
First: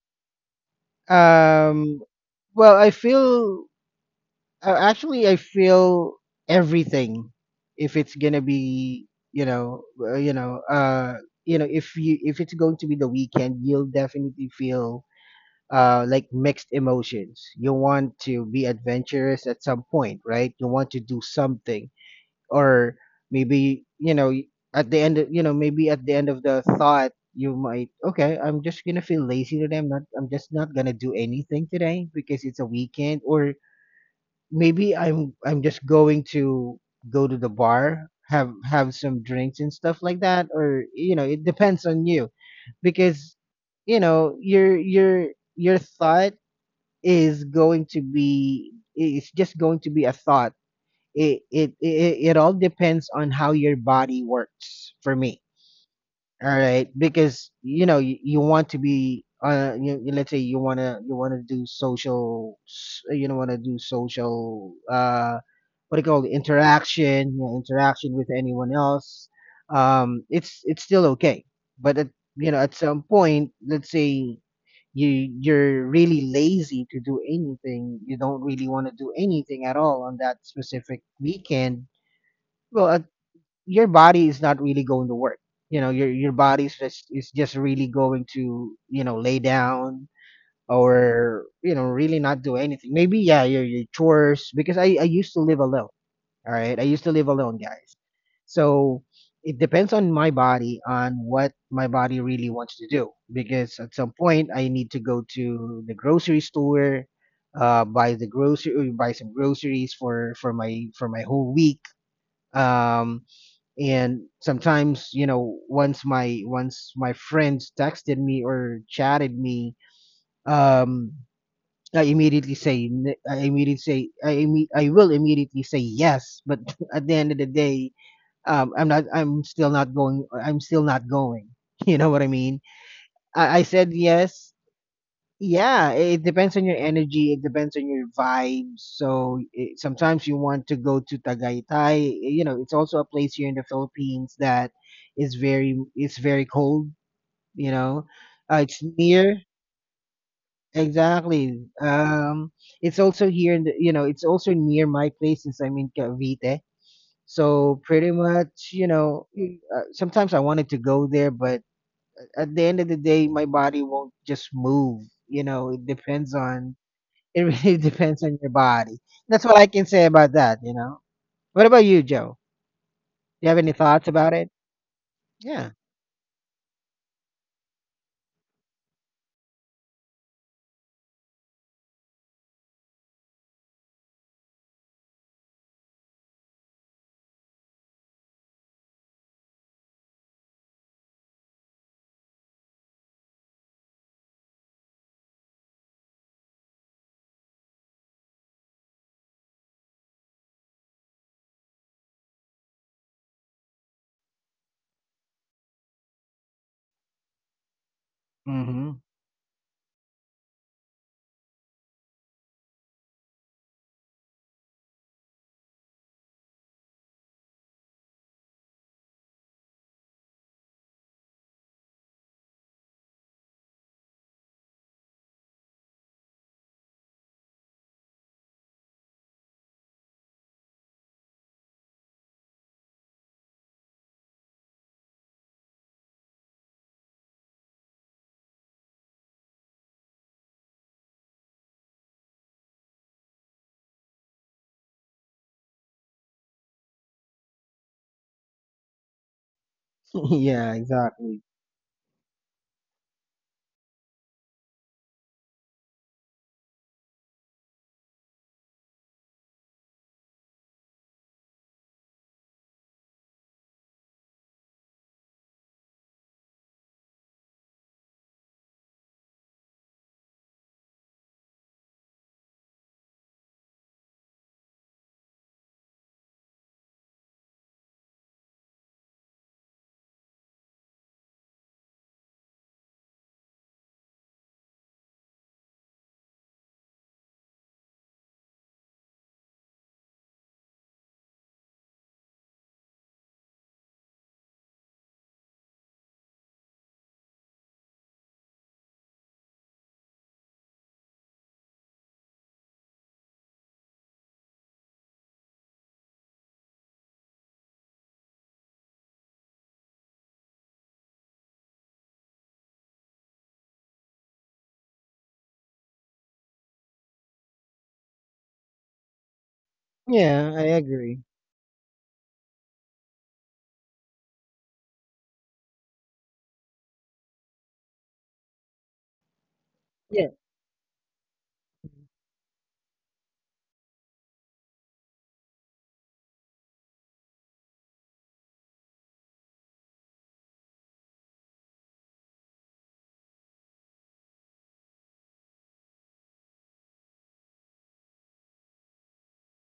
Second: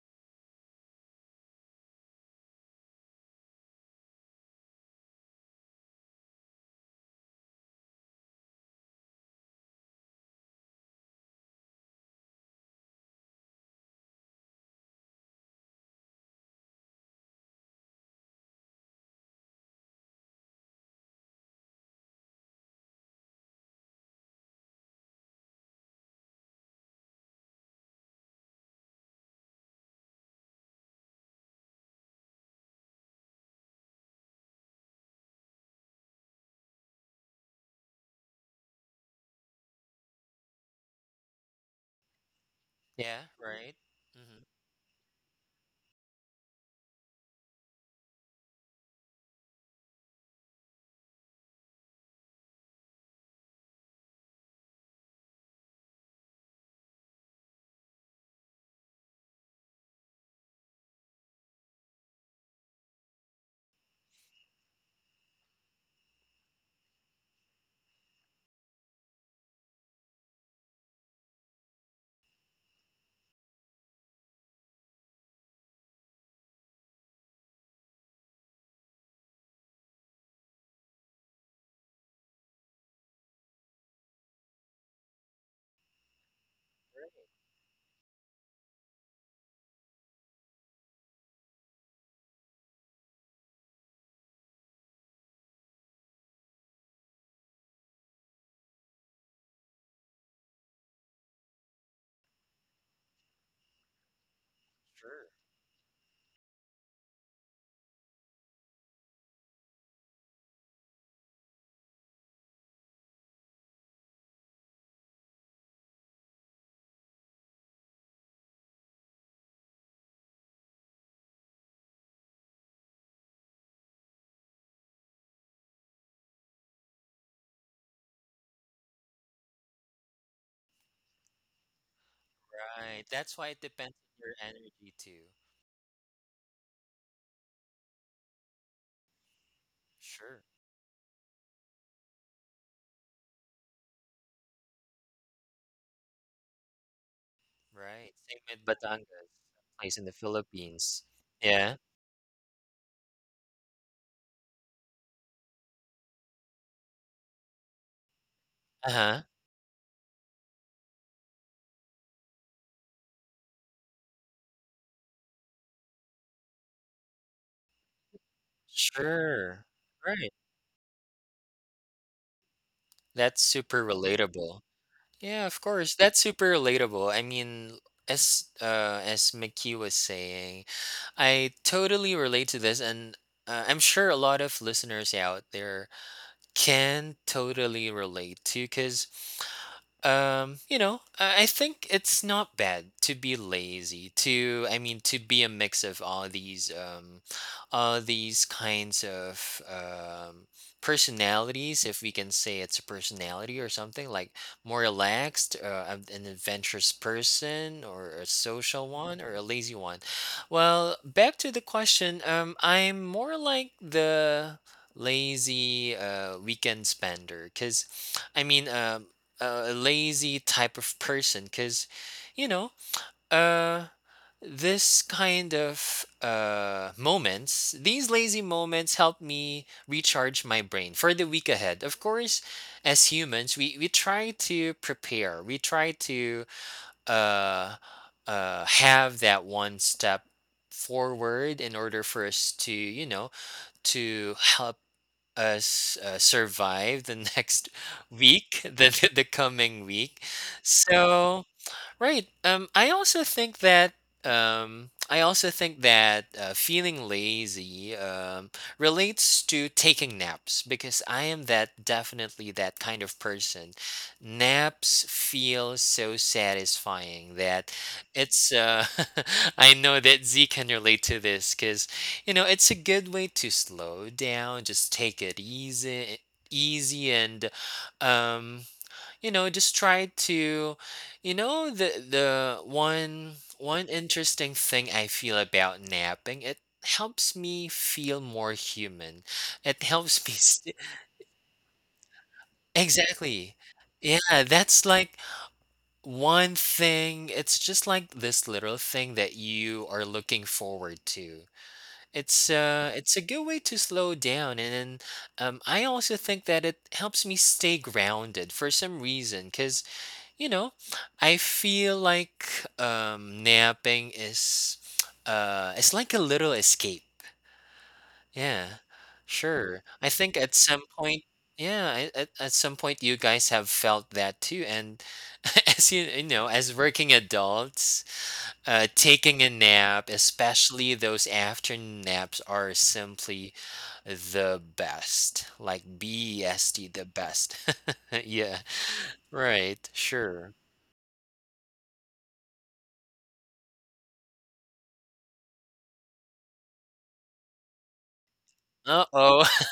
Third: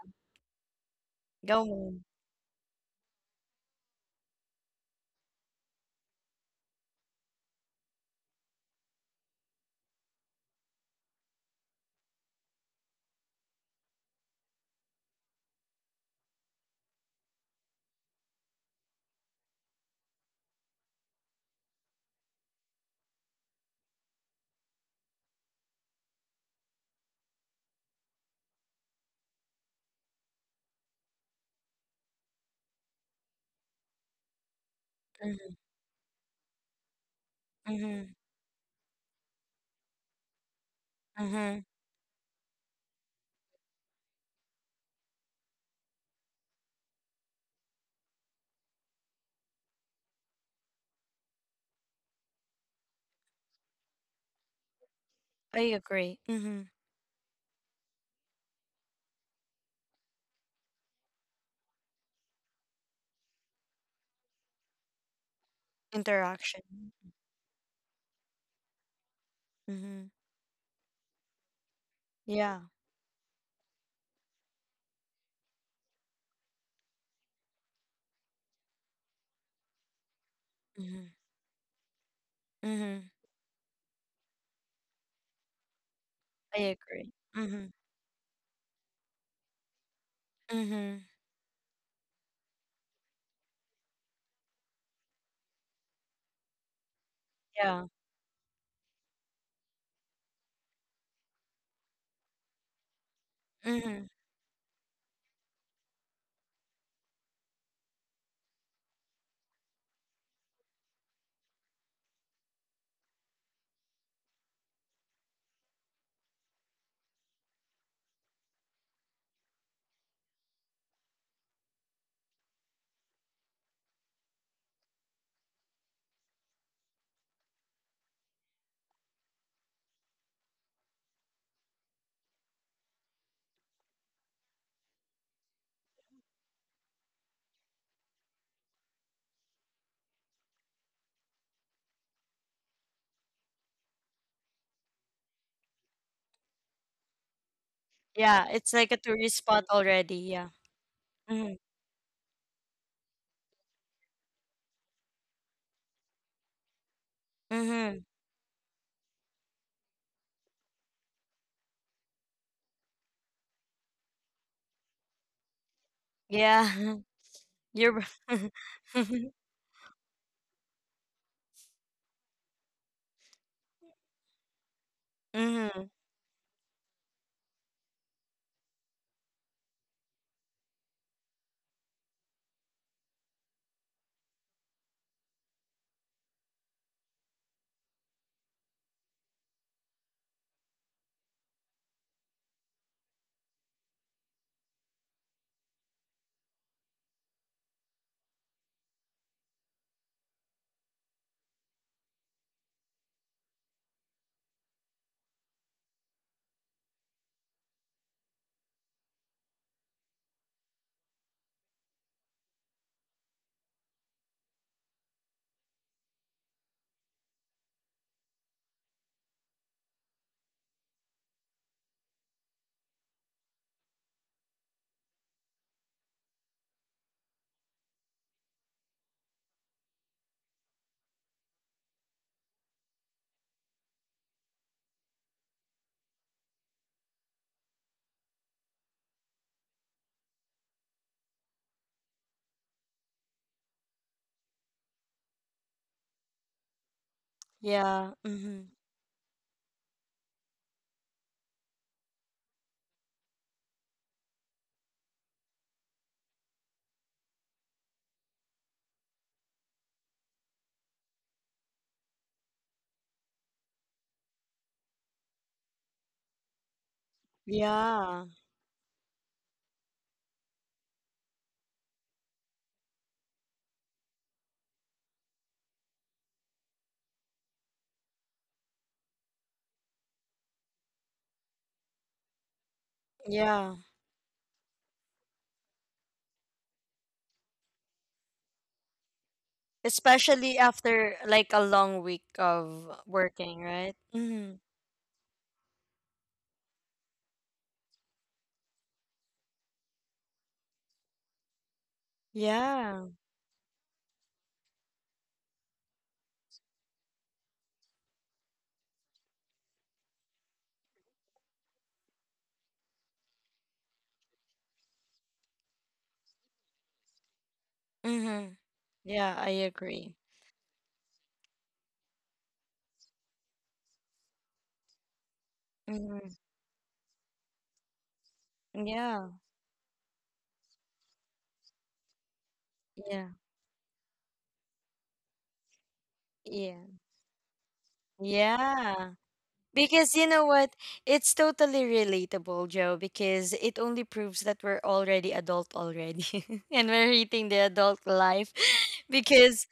Speaker 1: Go
Speaker 2: Um.
Speaker 1: on.
Speaker 2: Well, I feel. Uh, actually, I feel everything. If it's gonna be, you know, uh, you know, uh, you know, if you, if it's going to be the weekend, you'll definitely feel uh like mixed emotions. You want to be adventurous at some point, right? You want to do something, or maybe you know, at the end, of, you know, maybe at the end of the thought, you might okay, I'm just gonna feel lazy today. I'm not, I'm just not gonna do anything today because it's a weekend, or maybe I'm
Speaker 1: Mm-hmm.
Speaker 2: I'm just going to go to the bar,
Speaker 1: Mm-hmm.
Speaker 2: have have some drinks and stuff like that, or you know, it depends on you
Speaker 3: Yeah.
Speaker 2: because
Speaker 3: Right.
Speaker 2: you know
Speaker 3: Hmm.
Speaker 2: your your your thought is going to be, i- it's just going to be a thought. It it it, it all depends on how your body works for me.
Speaker 1: I agree.
Speaker 2: All
Speaker 1: Mm-hmm.
Speaker 2: right, because you know you, you want to be uh you, you- let's say you wanna you wanna do social s- you know wanna do social uh what do you call it,
Speaker 1: Interaction.
Speaker 2: interaction, you know, interaction with anyone else,
Speaker 1: Mm-hmm.
Speaker 2: um it's it's still okay. But at, you
Speaker 1: Yeah.
Speaker 2: know, at some point, let's say you you're really lazy to do anything, you don't really want to do anything at all on that specific
Speaker 1: Mm-hmm.
Speaker 2: weekend. well
Speaker 1: Mm-hmm.
Speaker 2: at your body is not really going to work. You know, your your body
Speaker 1: I
Speaker 2: is just
Speaker 1: agree.
Speaker 2: is just
Speaker 1: Mm-hmm.
Speaker 2: really going to you know lay down,
Speaker 1: Mm-hmm.
Speaker 2: or you know really not do anything. Maybe yeah, your your chores because I I used to live alone. All right, I used to live alone,
Speaker 1: Yeah.
Speaker 2: guys. So it depends on my body on what my body really wants to do, because at
Speaker 1: Mm-hmm.
Speaker 2: some point I need to go
Speaker 3: Sure.
Speaker 2: to the grocery store. Uh, buy the grocery, buy some groceries for for my for my whole week. Um, and sometimes you know once my once my friends texted me or chatted me um I immediately say n- I immediately say I imme- I will immediately say yes, but at the end of the day, um I'm not, i'm still not going I'm still not going. You know what I mean?
Speaker 3: Right. That's why it
Speaker 2: i, I said
Speaker 3: depends on your
Speaker 2: yes.
Speaker 3: energy too.
Speaker 2: Yeah, it depends on your energy. It depends on your vibes. So it, sometimes you
Speaker 3: Sure.
Speaker 2: want to go to Tagaytay. eh, You know, it's also a place here in the Philippines that is very, it's very cold. You know,
Speaker 3: Right.
Speaker 1: Yeah.
Speaker 2: uh,
Speaker 3: Same
Speaker 1: It's
Speaker 3: with
Speaker 2: it's
Speaker 1: like a
Speaker 3: Batangas,
Speaker 1: tourist
Speaker 2: near.
Speaker 1: spot
Speaker 3: place in the
Speaker 1: already. Yeah.
Speaker 3: Philippines.
Speaker 1: Mm-hmm.
Speaker 2: Exactly.
Speaker 3: Yeah.
Speaker 2: Um, it's also here in the you know, it's also near my place since I'm in Cavite. So
Speaker 1: Mm-hmm.
Speaker 2: pretty much, you
Speaker 3: Uh huh.
Speaker 2: know, y- uh, sometimes I wanted to go there, but at the end of the day, my body won't just move. You know, it depends on,
Speaker 1: Yeah.
Speaker 2: it really
Speaker 1: You're.
Speaker 2: depends on your body. That's what
Speaker 3: Sure.
Speaker 2: I can say
Speaker 3: Right.
Speaker 2: about that, you know. What about you, Joe?
Speaker 3: That's
Speaker 2: Do you have any
Speaker 3: super
Speaker 2: thoughts about it?
Speaker 3: relatable. Yeah. Of
Speaker 2: Yeah.
Speaker 1: Mm-hmm.
Speaker 3: course. That's super relatable. I mean, as uh as Mickey was saying, I totally relate to this, and uh, I'm sure a lot of listeners out there can totally relate to, because um, you know, I I think it's not bad to be lazy, to I mean to be a mix of all these um all these kinds of um personalities, if we can say it's a personality or something, like more relaxed, uh, an an adventurous person, or a social
Speaker 2: Mm-hmm.
Speaker 3: one, or a lazy one. Well, back to the question, um I'm more like the lazy uh weekend spender because I mean, um a lazy type of person, because you know uh this kind of uh moments, these lazy moments help me recharge my brain for the week ahead. Of course, as humans we we try to prepare, we try to uh uh have that one step forward in order for us to you know to help uh, s- uh, survive the next
Speaker 1: Yeah.
Speaker 3: week,
Speaker 1: Mm-hmm.
Speaker 3: the, the the coming week.
Speaker 2: yeah, exactly.
Speaker 3: So right. Um, I also think that um, I also think that uh, feeling lazy um, relates to taking naps, because I am that definitely that kind of person. Naps feel so satisfying that
Speaker 1: Yeah.
Speaker 3: it's. Uh, I know that Z can relate to this, because you know it's a good way to slow down, just take it easy, easy, and um, you know just try to you know the the one
Speaker 1: Yeah.
Speaker 3: one interesting thing I feel about napping, it helps me feel more human. It helps me
Speaker 1: Especially
Speaker 3: st-
Speaker 1: after like a long week of
Speaker 3: exactly.
Speaker 1: working, right?
Speaker 3: Yeah,
Speaker 1: Mm-hmm.
Speaker 3: that's like one thing. It's just like this little thing that you are looking forward to. It's uh
Speaker 1: Yeah.
Speaker 3: it's a good way to slow down, and then um I also think that it helps me stay grounded for some reason, cuz you know, I feel like um, napping is uh, it's like a little escape.
Speaker 1: Mm-hmm.
Speaker 3: Yeah,
Speaker 1: Yeah. I
Speaker 3: sure. I
Speaker 1: agree.
Speaker 3: think
Speaker 2: Yeah,
Speaker 3: at
Speaker 2: I
Speaker 3: some
Speaker 2: agree.
Speaker 3: point, yeah, I- at, at some point you guys have felt that too. And as you, you
Speaker 1: Mm-hmm.
Speaker 3: know, as working adults, uh,
Speaker 1: Yeah.
Speaker 3: taking a nap,
Speaker 2: Yeah,
Speaker 3: especially those afternoon naps, are
Speaker 1: Yeah.
Speaker 3: simply the best. Like
Speaker 1: Yeah.
Speaker 3: BEST, the best. Yeah,
Speaker 1: Yeah.
Speaker 3: right,
Speaker 1: Because you know
Speaker 3: sure.
Speaker 1: what? It's totally relatable, Joe, because it only proves that we're already adult already. And we're eating the adult life
Speaker 3: Uh-oh.
Speaker 1: because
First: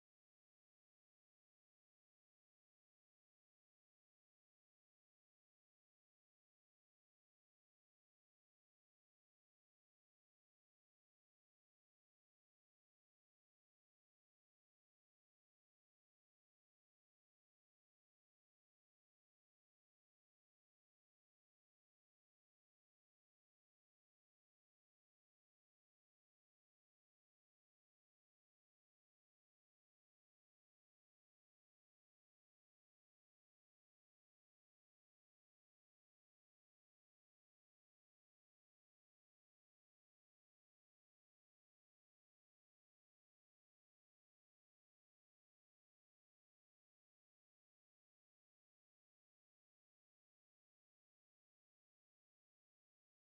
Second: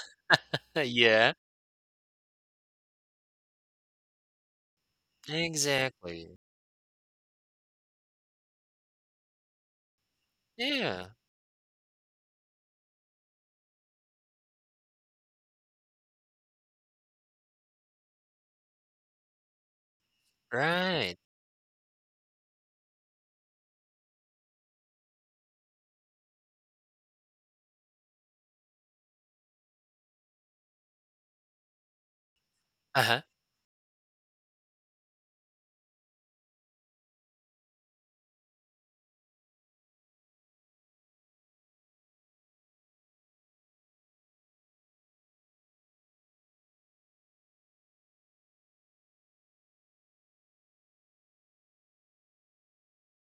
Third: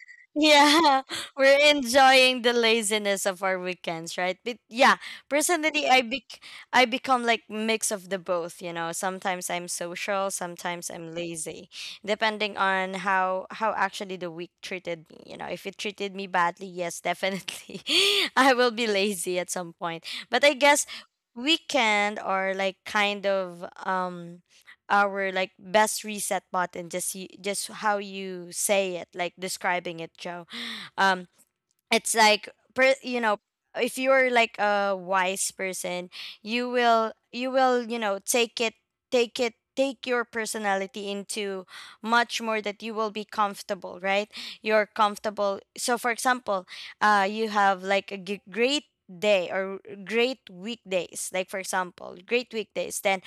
Speaker 1: yeah,
Speaker 3: yeah,
Speaker 1: we're enjoying the laziness of our weekends, right? But yeah, personally I
Speaker 3: exactly.
Speaker 1: bec- I become like mix of the both, you know. Sometimes I'm social, sometimes
Speaker 3: Yeah,
Speaker 1: I'm lazy depending on how how actually the week treated me. You know, if it treated me badly, yes, definitely, I will be lazy at some point. But I guess
Speaker 3: right.
Speaker 1: weekend or like kind of um our like best reset button, just you, just how you say it, like describing it, Joe. Um, it's like, per, you
Speaker 3: Uh-huh.
Speaker 1: know, if you're like a wise person, you will you will you know take it, take it, take your personality into much more that you will be comfortable, right? You're comfortable. So for example, uh you have like a g- great day or great weekdays, like for example great weekdays, then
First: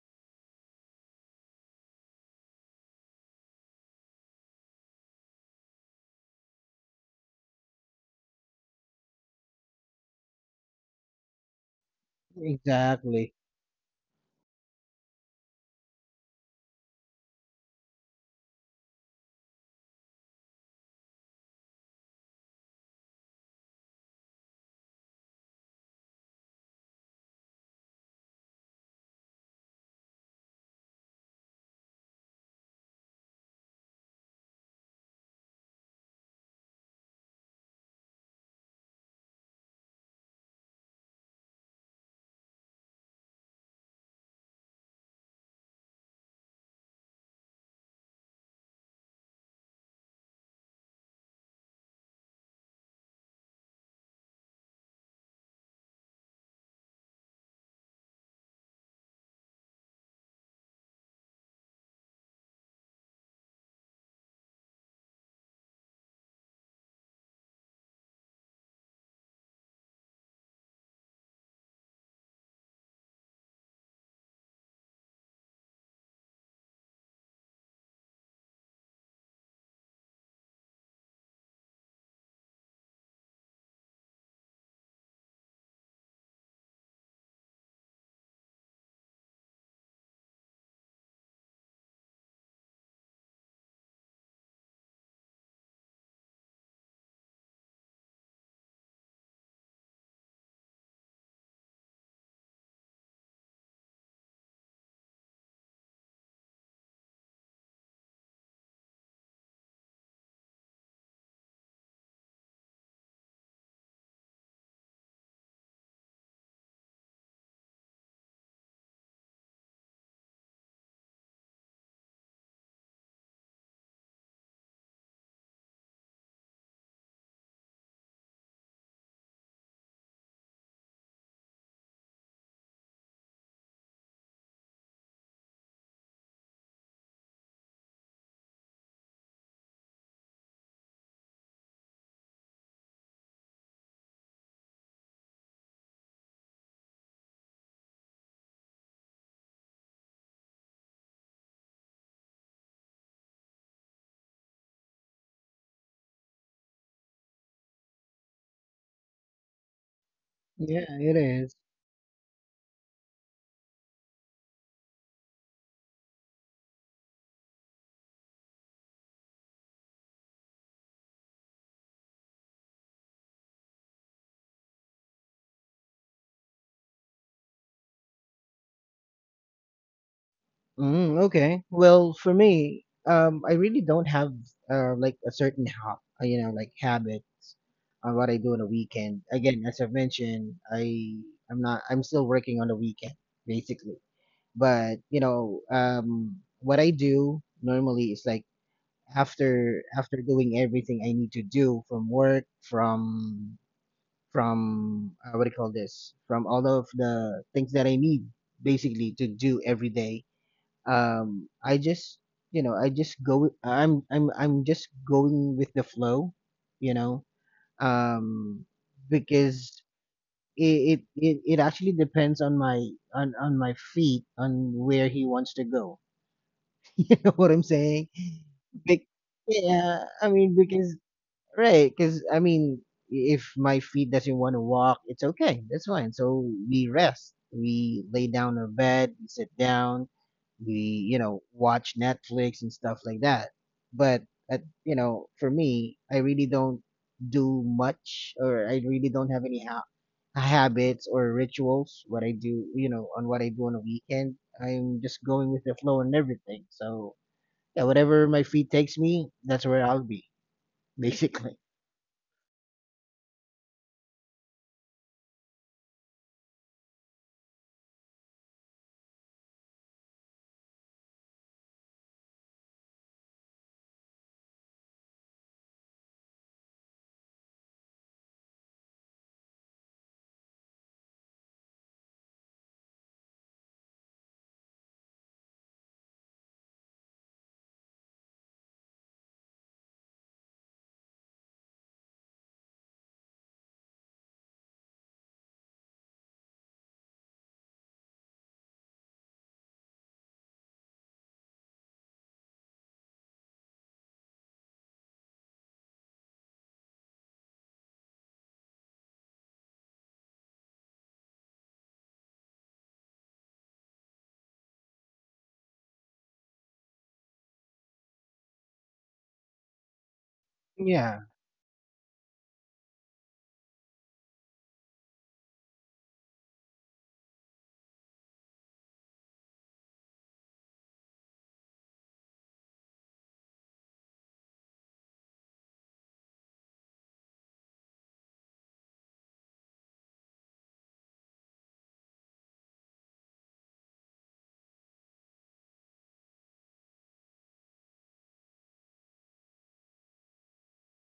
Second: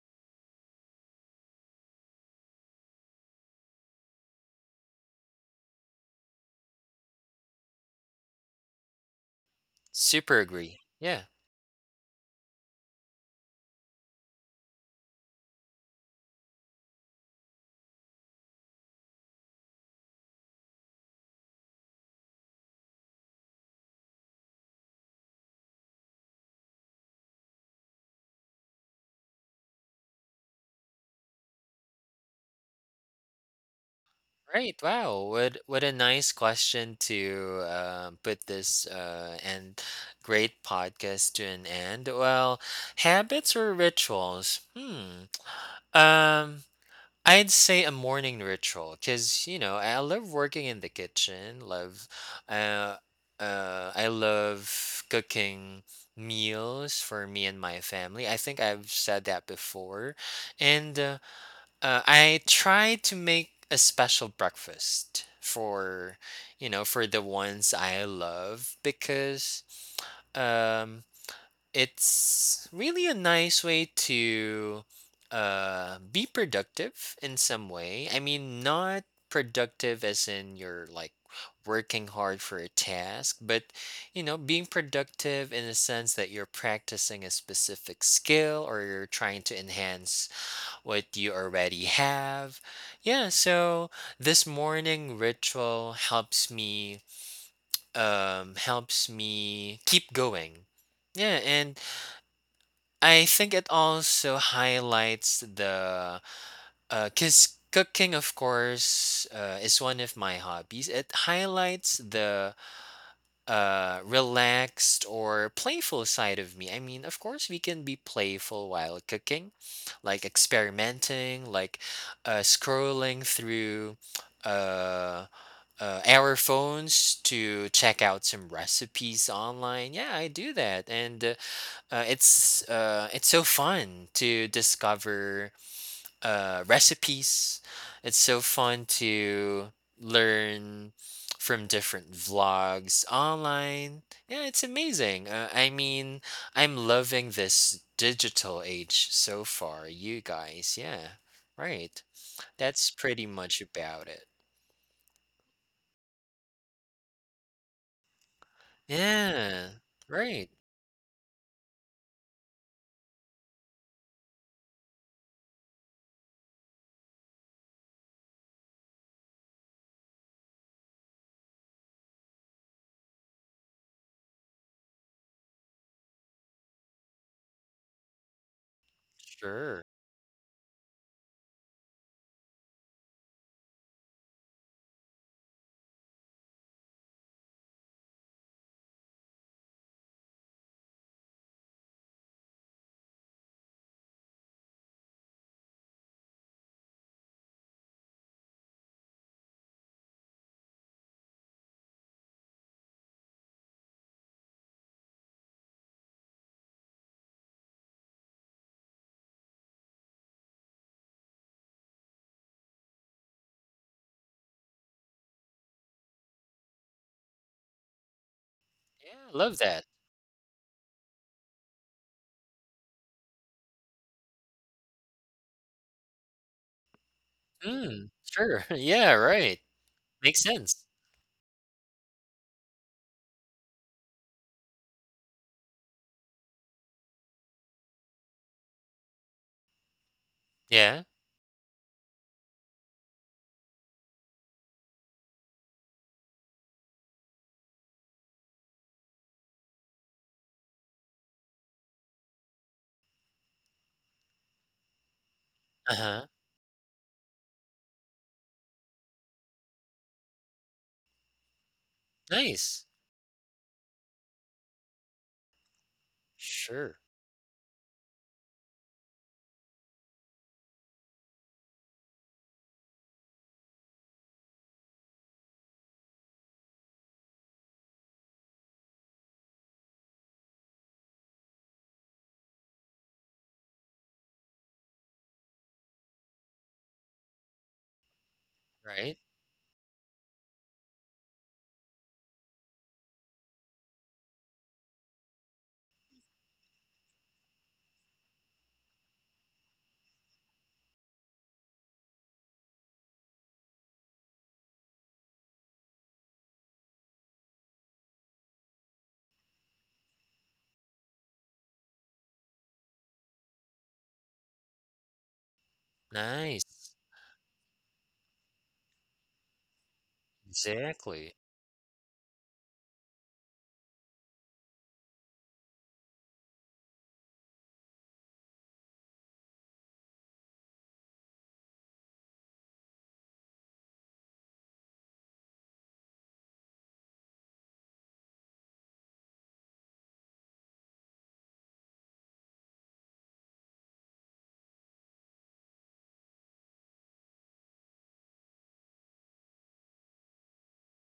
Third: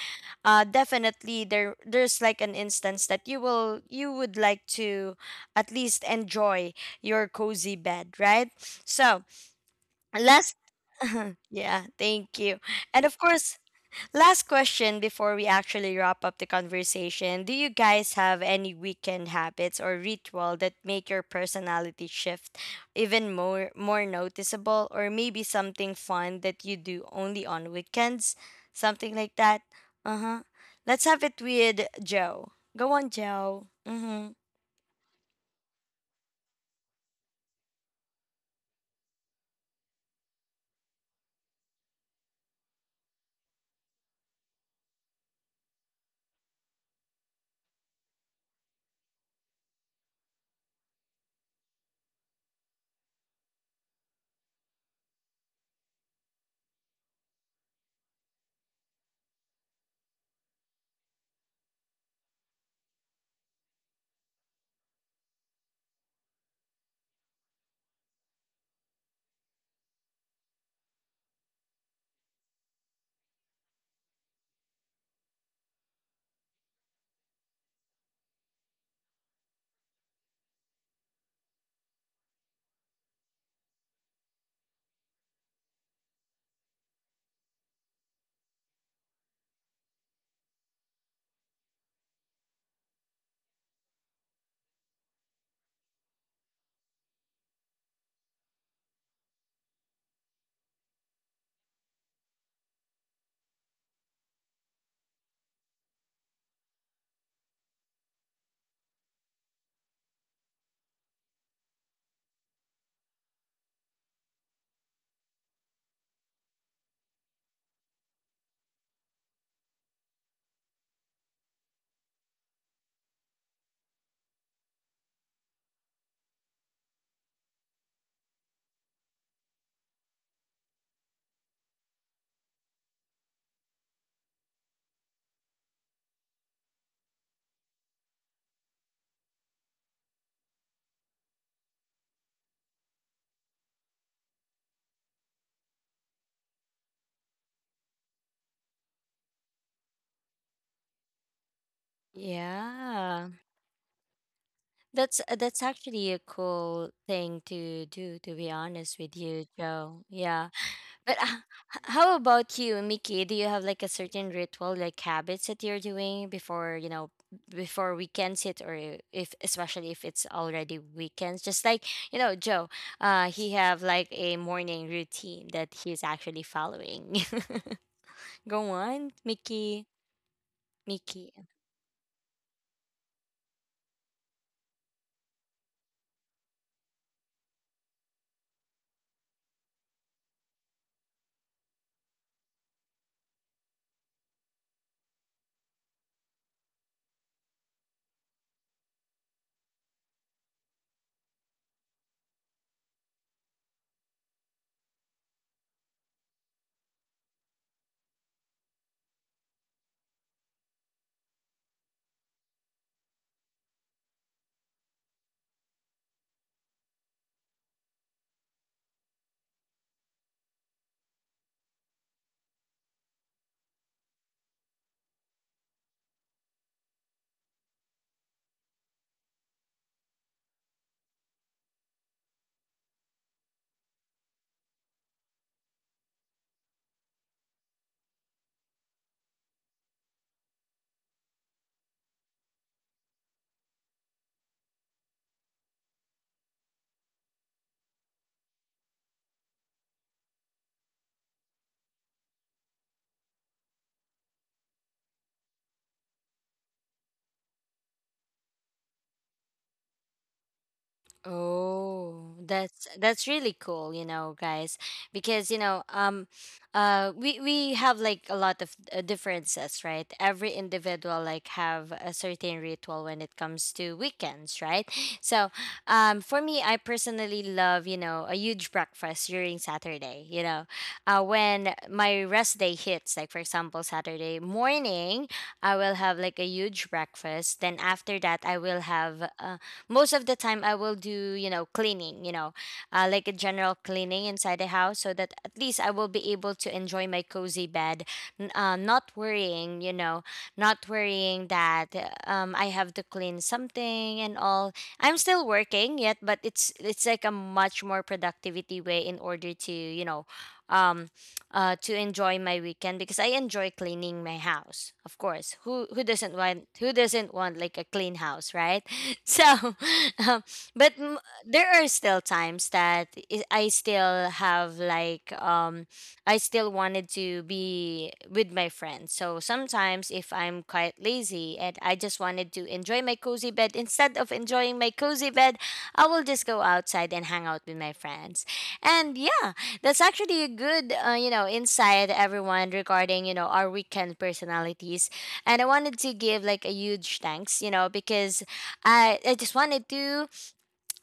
Speaker 1: uh definitely there there's like an instance that you will you would like to at least enjoy your cozy bed, right? So,
Speaker 3: Super
Speaker 1: last
Speaker 3: agree. Yeah.
Speaker 1: yeah, thank you. And of
Speaker 2: exactly.
Speaker 1: course, last question before we actually wrap up the conversation. Do you guys have any weekend habits or ritual that make your personality shift even more more noticeable or maybe something fun that you do only on weekends? Something like that? Uh-huh. Let's have it with Joe. Go on, Joe. Mhm.
Speaker 3: Right. Wow. What what a nice question to uh, put this uh, and great podcast to an end. Well, habits or rituals? Hmm. Um I'd say a morning ritual, because you know I love working in the kitchen. Love, uh, uh, I love cooking meals for me and my family. I think I've said that before, and uh, uh, I try to make a special breakfast for you know for the ones I love, because um it's really a nice way to uh, be productive in some way. I mean, not productive as in you're like working hard for a task, but you know, being productive in the sense that you're practicing a specific skill or you're trying to enhance what you already have. Yeah, so this morning ritual helps me um helps me keep going. Yeah, and I think it also highlights the, because cooking, of course, uh, is one of my hobbies. It highlights the uh, relaxed or playful side of me. I mean, of course, we can be playful while cooking, like experimenting, like uh, scrolling through. Uh, uh, our phones to check out some recipes online. Yeah, I do that, and uh, uh, it's uh, it's so fun to discover uh, recipes. It's so fun to learn from different vlogs online. Yeah, it's amazing. Uh, I mean, I'm loving this digital age so far, you guys. Yeah, right. That's pretty
Speaker 1: Yeah.
Speaker 3: much about it.
Speaker 1: That's uh, that's actually a cool thing to do, to be honest with you,
Speaker 3: Yeah,
Speaker 1: Joe.
Speaker 3: right.
Speaker 1: Yeah.
Speaker 2: Yeah, it
Speaker 1: But uh,
Speaker 2: is.
Speaker 1: h- how about you, Mickey? Do you have like a certain ritual, like habits that you're doing before, you know, before weekends hit or if especially if it's already weekends? Just like, you know, Joe, uh he have like a morning routine that he's actually following. Go on,
Speaker 3: Sure.
Speaker 1: Mickey.
Speaker 2: Mm,
Speaker 1: Mickey.
Speaker 2: okay. Well, for me, um, I really don't have uh, like a certain ho- uh, you know, like habit on what I do on a weekend. Again, as I've mentioned, I I'm not, I'm still working on the weekend basically. But you know um what I do normally is like after, after doing everything I need to do from work, from from uh, what do you call this, from all of the things that I need basically to do every day, um I just, you know, I just go with- i'm i'm I'm just going with the flow, you know. um
Speaker 3: Yeah, love that.
Speaker 2: because it it it, it actually depends on my, on on my feet, on where he wants to go. You know what I'm saying?
Speaker 3: Mm, sure.
Speaker 2: Bec-
Speaker 3: Yeah, right.
Speaker 2: yeah, I
Speaker 3: Makes
Speaker 2: mean
Speaker 3: sense.
Speaker 2: because, right, because I mean, if my feet doesn't want to walk, it's okay. That's fine. So we rest. We lay down on a bed, we sit down,
Speaker 3: Yeah.
Speaker 2: we you know watch Netflix and stuff like that. But at, you know, for me, I really don't do much, or I really don't have any ha- habits or rituals. What I do, you know, on what I do on a weekend, I'm just going with the
Speaker 3: Uh
Speaker 2: flow and
Speaker 3: huh.
Speaker 2: everything. So yeah, whatever my feet takes me, that's where I'll be, basically.
Speaker 1: Oh,
Speaker 3: Nice.
Speaker 1: that's that's really cool, you know, guys, because you know, um,
Speaker 3: Sure,
Speaker 1: uh, we we have like a lot of uh, differences, right? Every individual like have a certain ritual when it comes to weekends, right? So, um, for me, I personally love, you know, a huge breakfast during Saturday, you know, uh, when my rest day hits, like for example Saturday morning, I will have like a huge breakfast. Then after that, I will
Speaker 3: right?
Speaker 1: have uh, most of the time I will do, you know, cleaning, you know, uh, like a general cleaning inside the house so that at least I will be able to enjoy my cozy bed, n- uh, not worrying, you know, not worrying that uh, um, I have to clean something and all. I'm still working yet, but it's it's like a much more productivity way in order to, you know, um uh to enjoy my weekend because I enjoy cleaning my house. Of course. Who who doesn't want who
Speaker 3: Nice.
Speaker 1: doesn't want like a clean house, right? So um, but m-
Speaker 2: Yeah.
Speaker 3: Exactly.
Speaker 1: there are still times that i I still have like um I still wanted to be with my friends, so sometimes if I'm quite lazy and I just wanted to enjoy my cozy bed, instead of enjoying my cozy bed, I will just go outside and hang out with my friends. And yeah, that's actually a good uh, you know, insight everyone regarding, you know, our weekend personalities. And I wanted to give like a huge thanks, you know, because I, I just wanted to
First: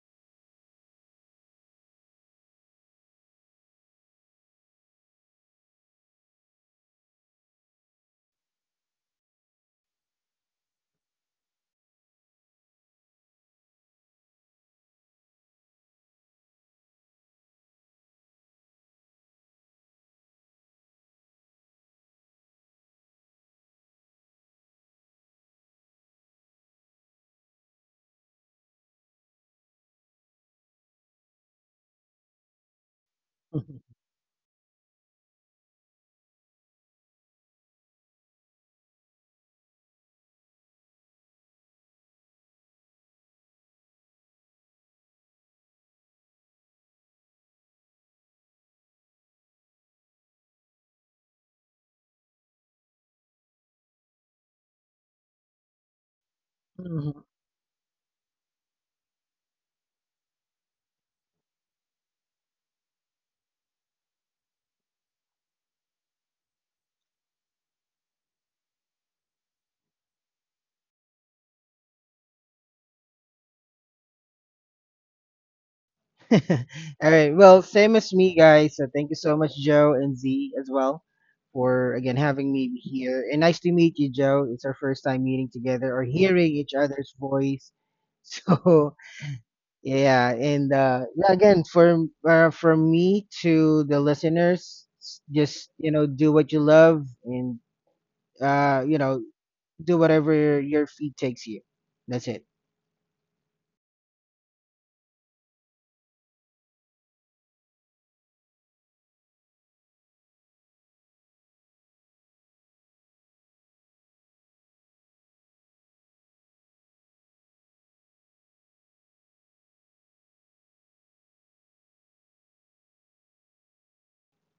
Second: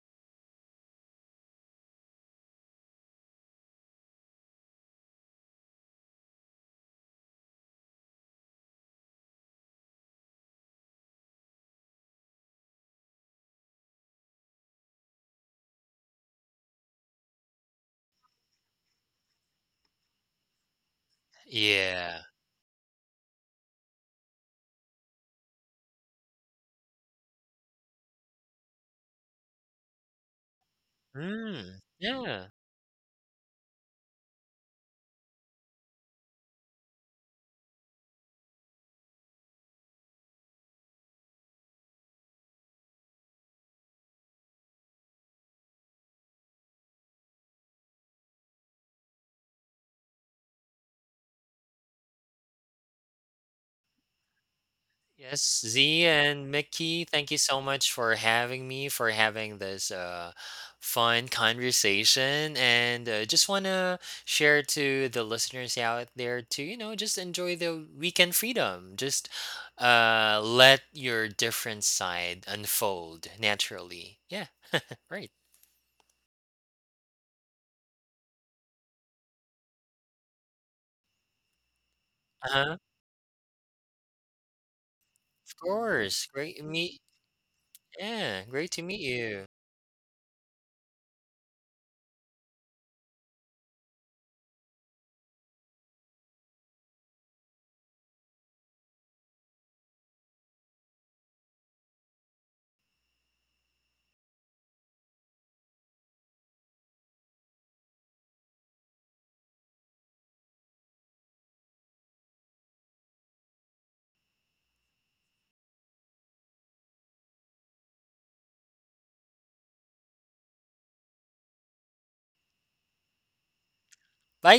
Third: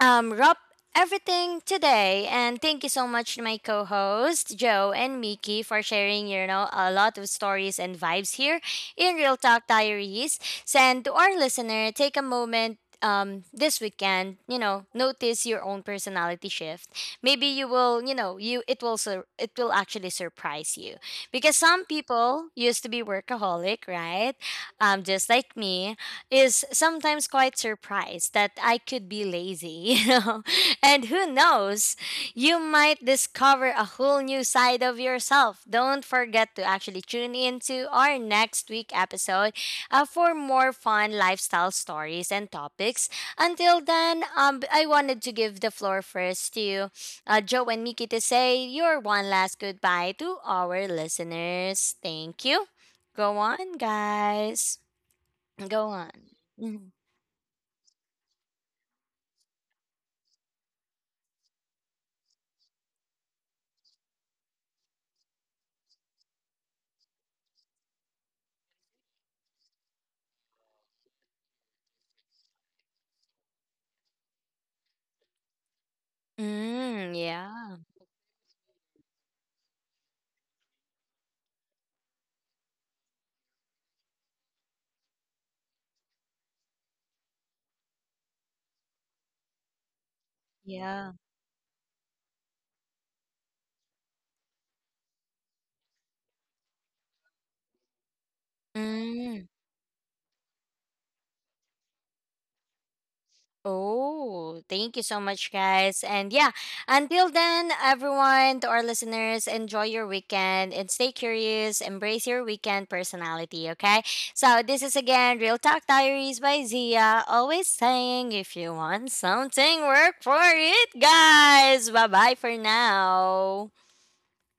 Speaker 1: um, wrap everything today, and thank you so much to my co-host Joe and Miki for sharing, you know, a lot of stories and vibes here in Real Talk Diaries. So, and to our listener, take a moment, um, this weekend, you know, notice your own personality shift. Maybe you will, you know, you it will sur- it will actually surprise you because some
Speaker 3: Yeah.
Speaker 1: people used to be workaholic, right? Um, just like me, is sometimes quite surprised that I could be lazy, you know. And who
Speaker 3: Mm,
Speaker 1: knows,
Speaker 3: yeah.
Speaker 1: you might discover
Speaker 2: Mhm.
Speaker 1: a whole new side of yourself. Don't forget to actually tune into our next week episode uh, for more fun lifestyle stories and topics. Until then, um, b- I wanted to give the floor first to uh, Joe and Miki to say your one last goodbye to our listeners. Thank you. Go on, guys.
Speaker 3: Yes,
Speaker 1: Go
Speaker 3: Z
Speaker 1: on.
Speaker 3: and
Speaker 1: Mhm.
Speaker 3: Mickey, thank you so much for having me, for having this uh, fun conversation. And uh, just want to share to the listeners out there to, you know, just enjoy the weekend freedom. Just uh, let your different side unfold naturally. Yeah, right.
Speaker 2: All
Speaker 1: Mm,
Speaker 2: right. Well,
Speaker 1: yeah.
Speaker 2: same as me, guys. So thank you so much, Joe and Z, as well, for again having
Speaker 3: Uh-huh.
Speaker 2: me here. And nice to meet you, Joe. It's our first time meeting
Speaker 3: Of
Speaker 2: together or
Speaker 3: course.
Speaker 2: hearing
Speaker 3: Great.
Speaker 2: each
Speaker 3: Me,
Speaker 2: other's voice.
Speaker 3: yeah, great to
Speaker 2: So
Speaker 3: meet you.
Speaker 2: yeah, and uh,
Speaker 1: Yeah.
Speaker 2: yeah, again, for uh, from me to the listeners, s- just you know, do what you love, and uh, you know,
Speaker 1: Mm.
Speaker 2: do whatever your feed takes you. That's it.
Speaker 1: Oh, thank you so much, guys. And yeah, until then, everyone, to our listeners, enjoy your weekend and stay curious. Embrace your weekend personality, okay? So, this is again Real Talk Diaries by Zia. Always saying, if you want something, work for it, guys. Bye bye for now.
Speaker 3: Bye,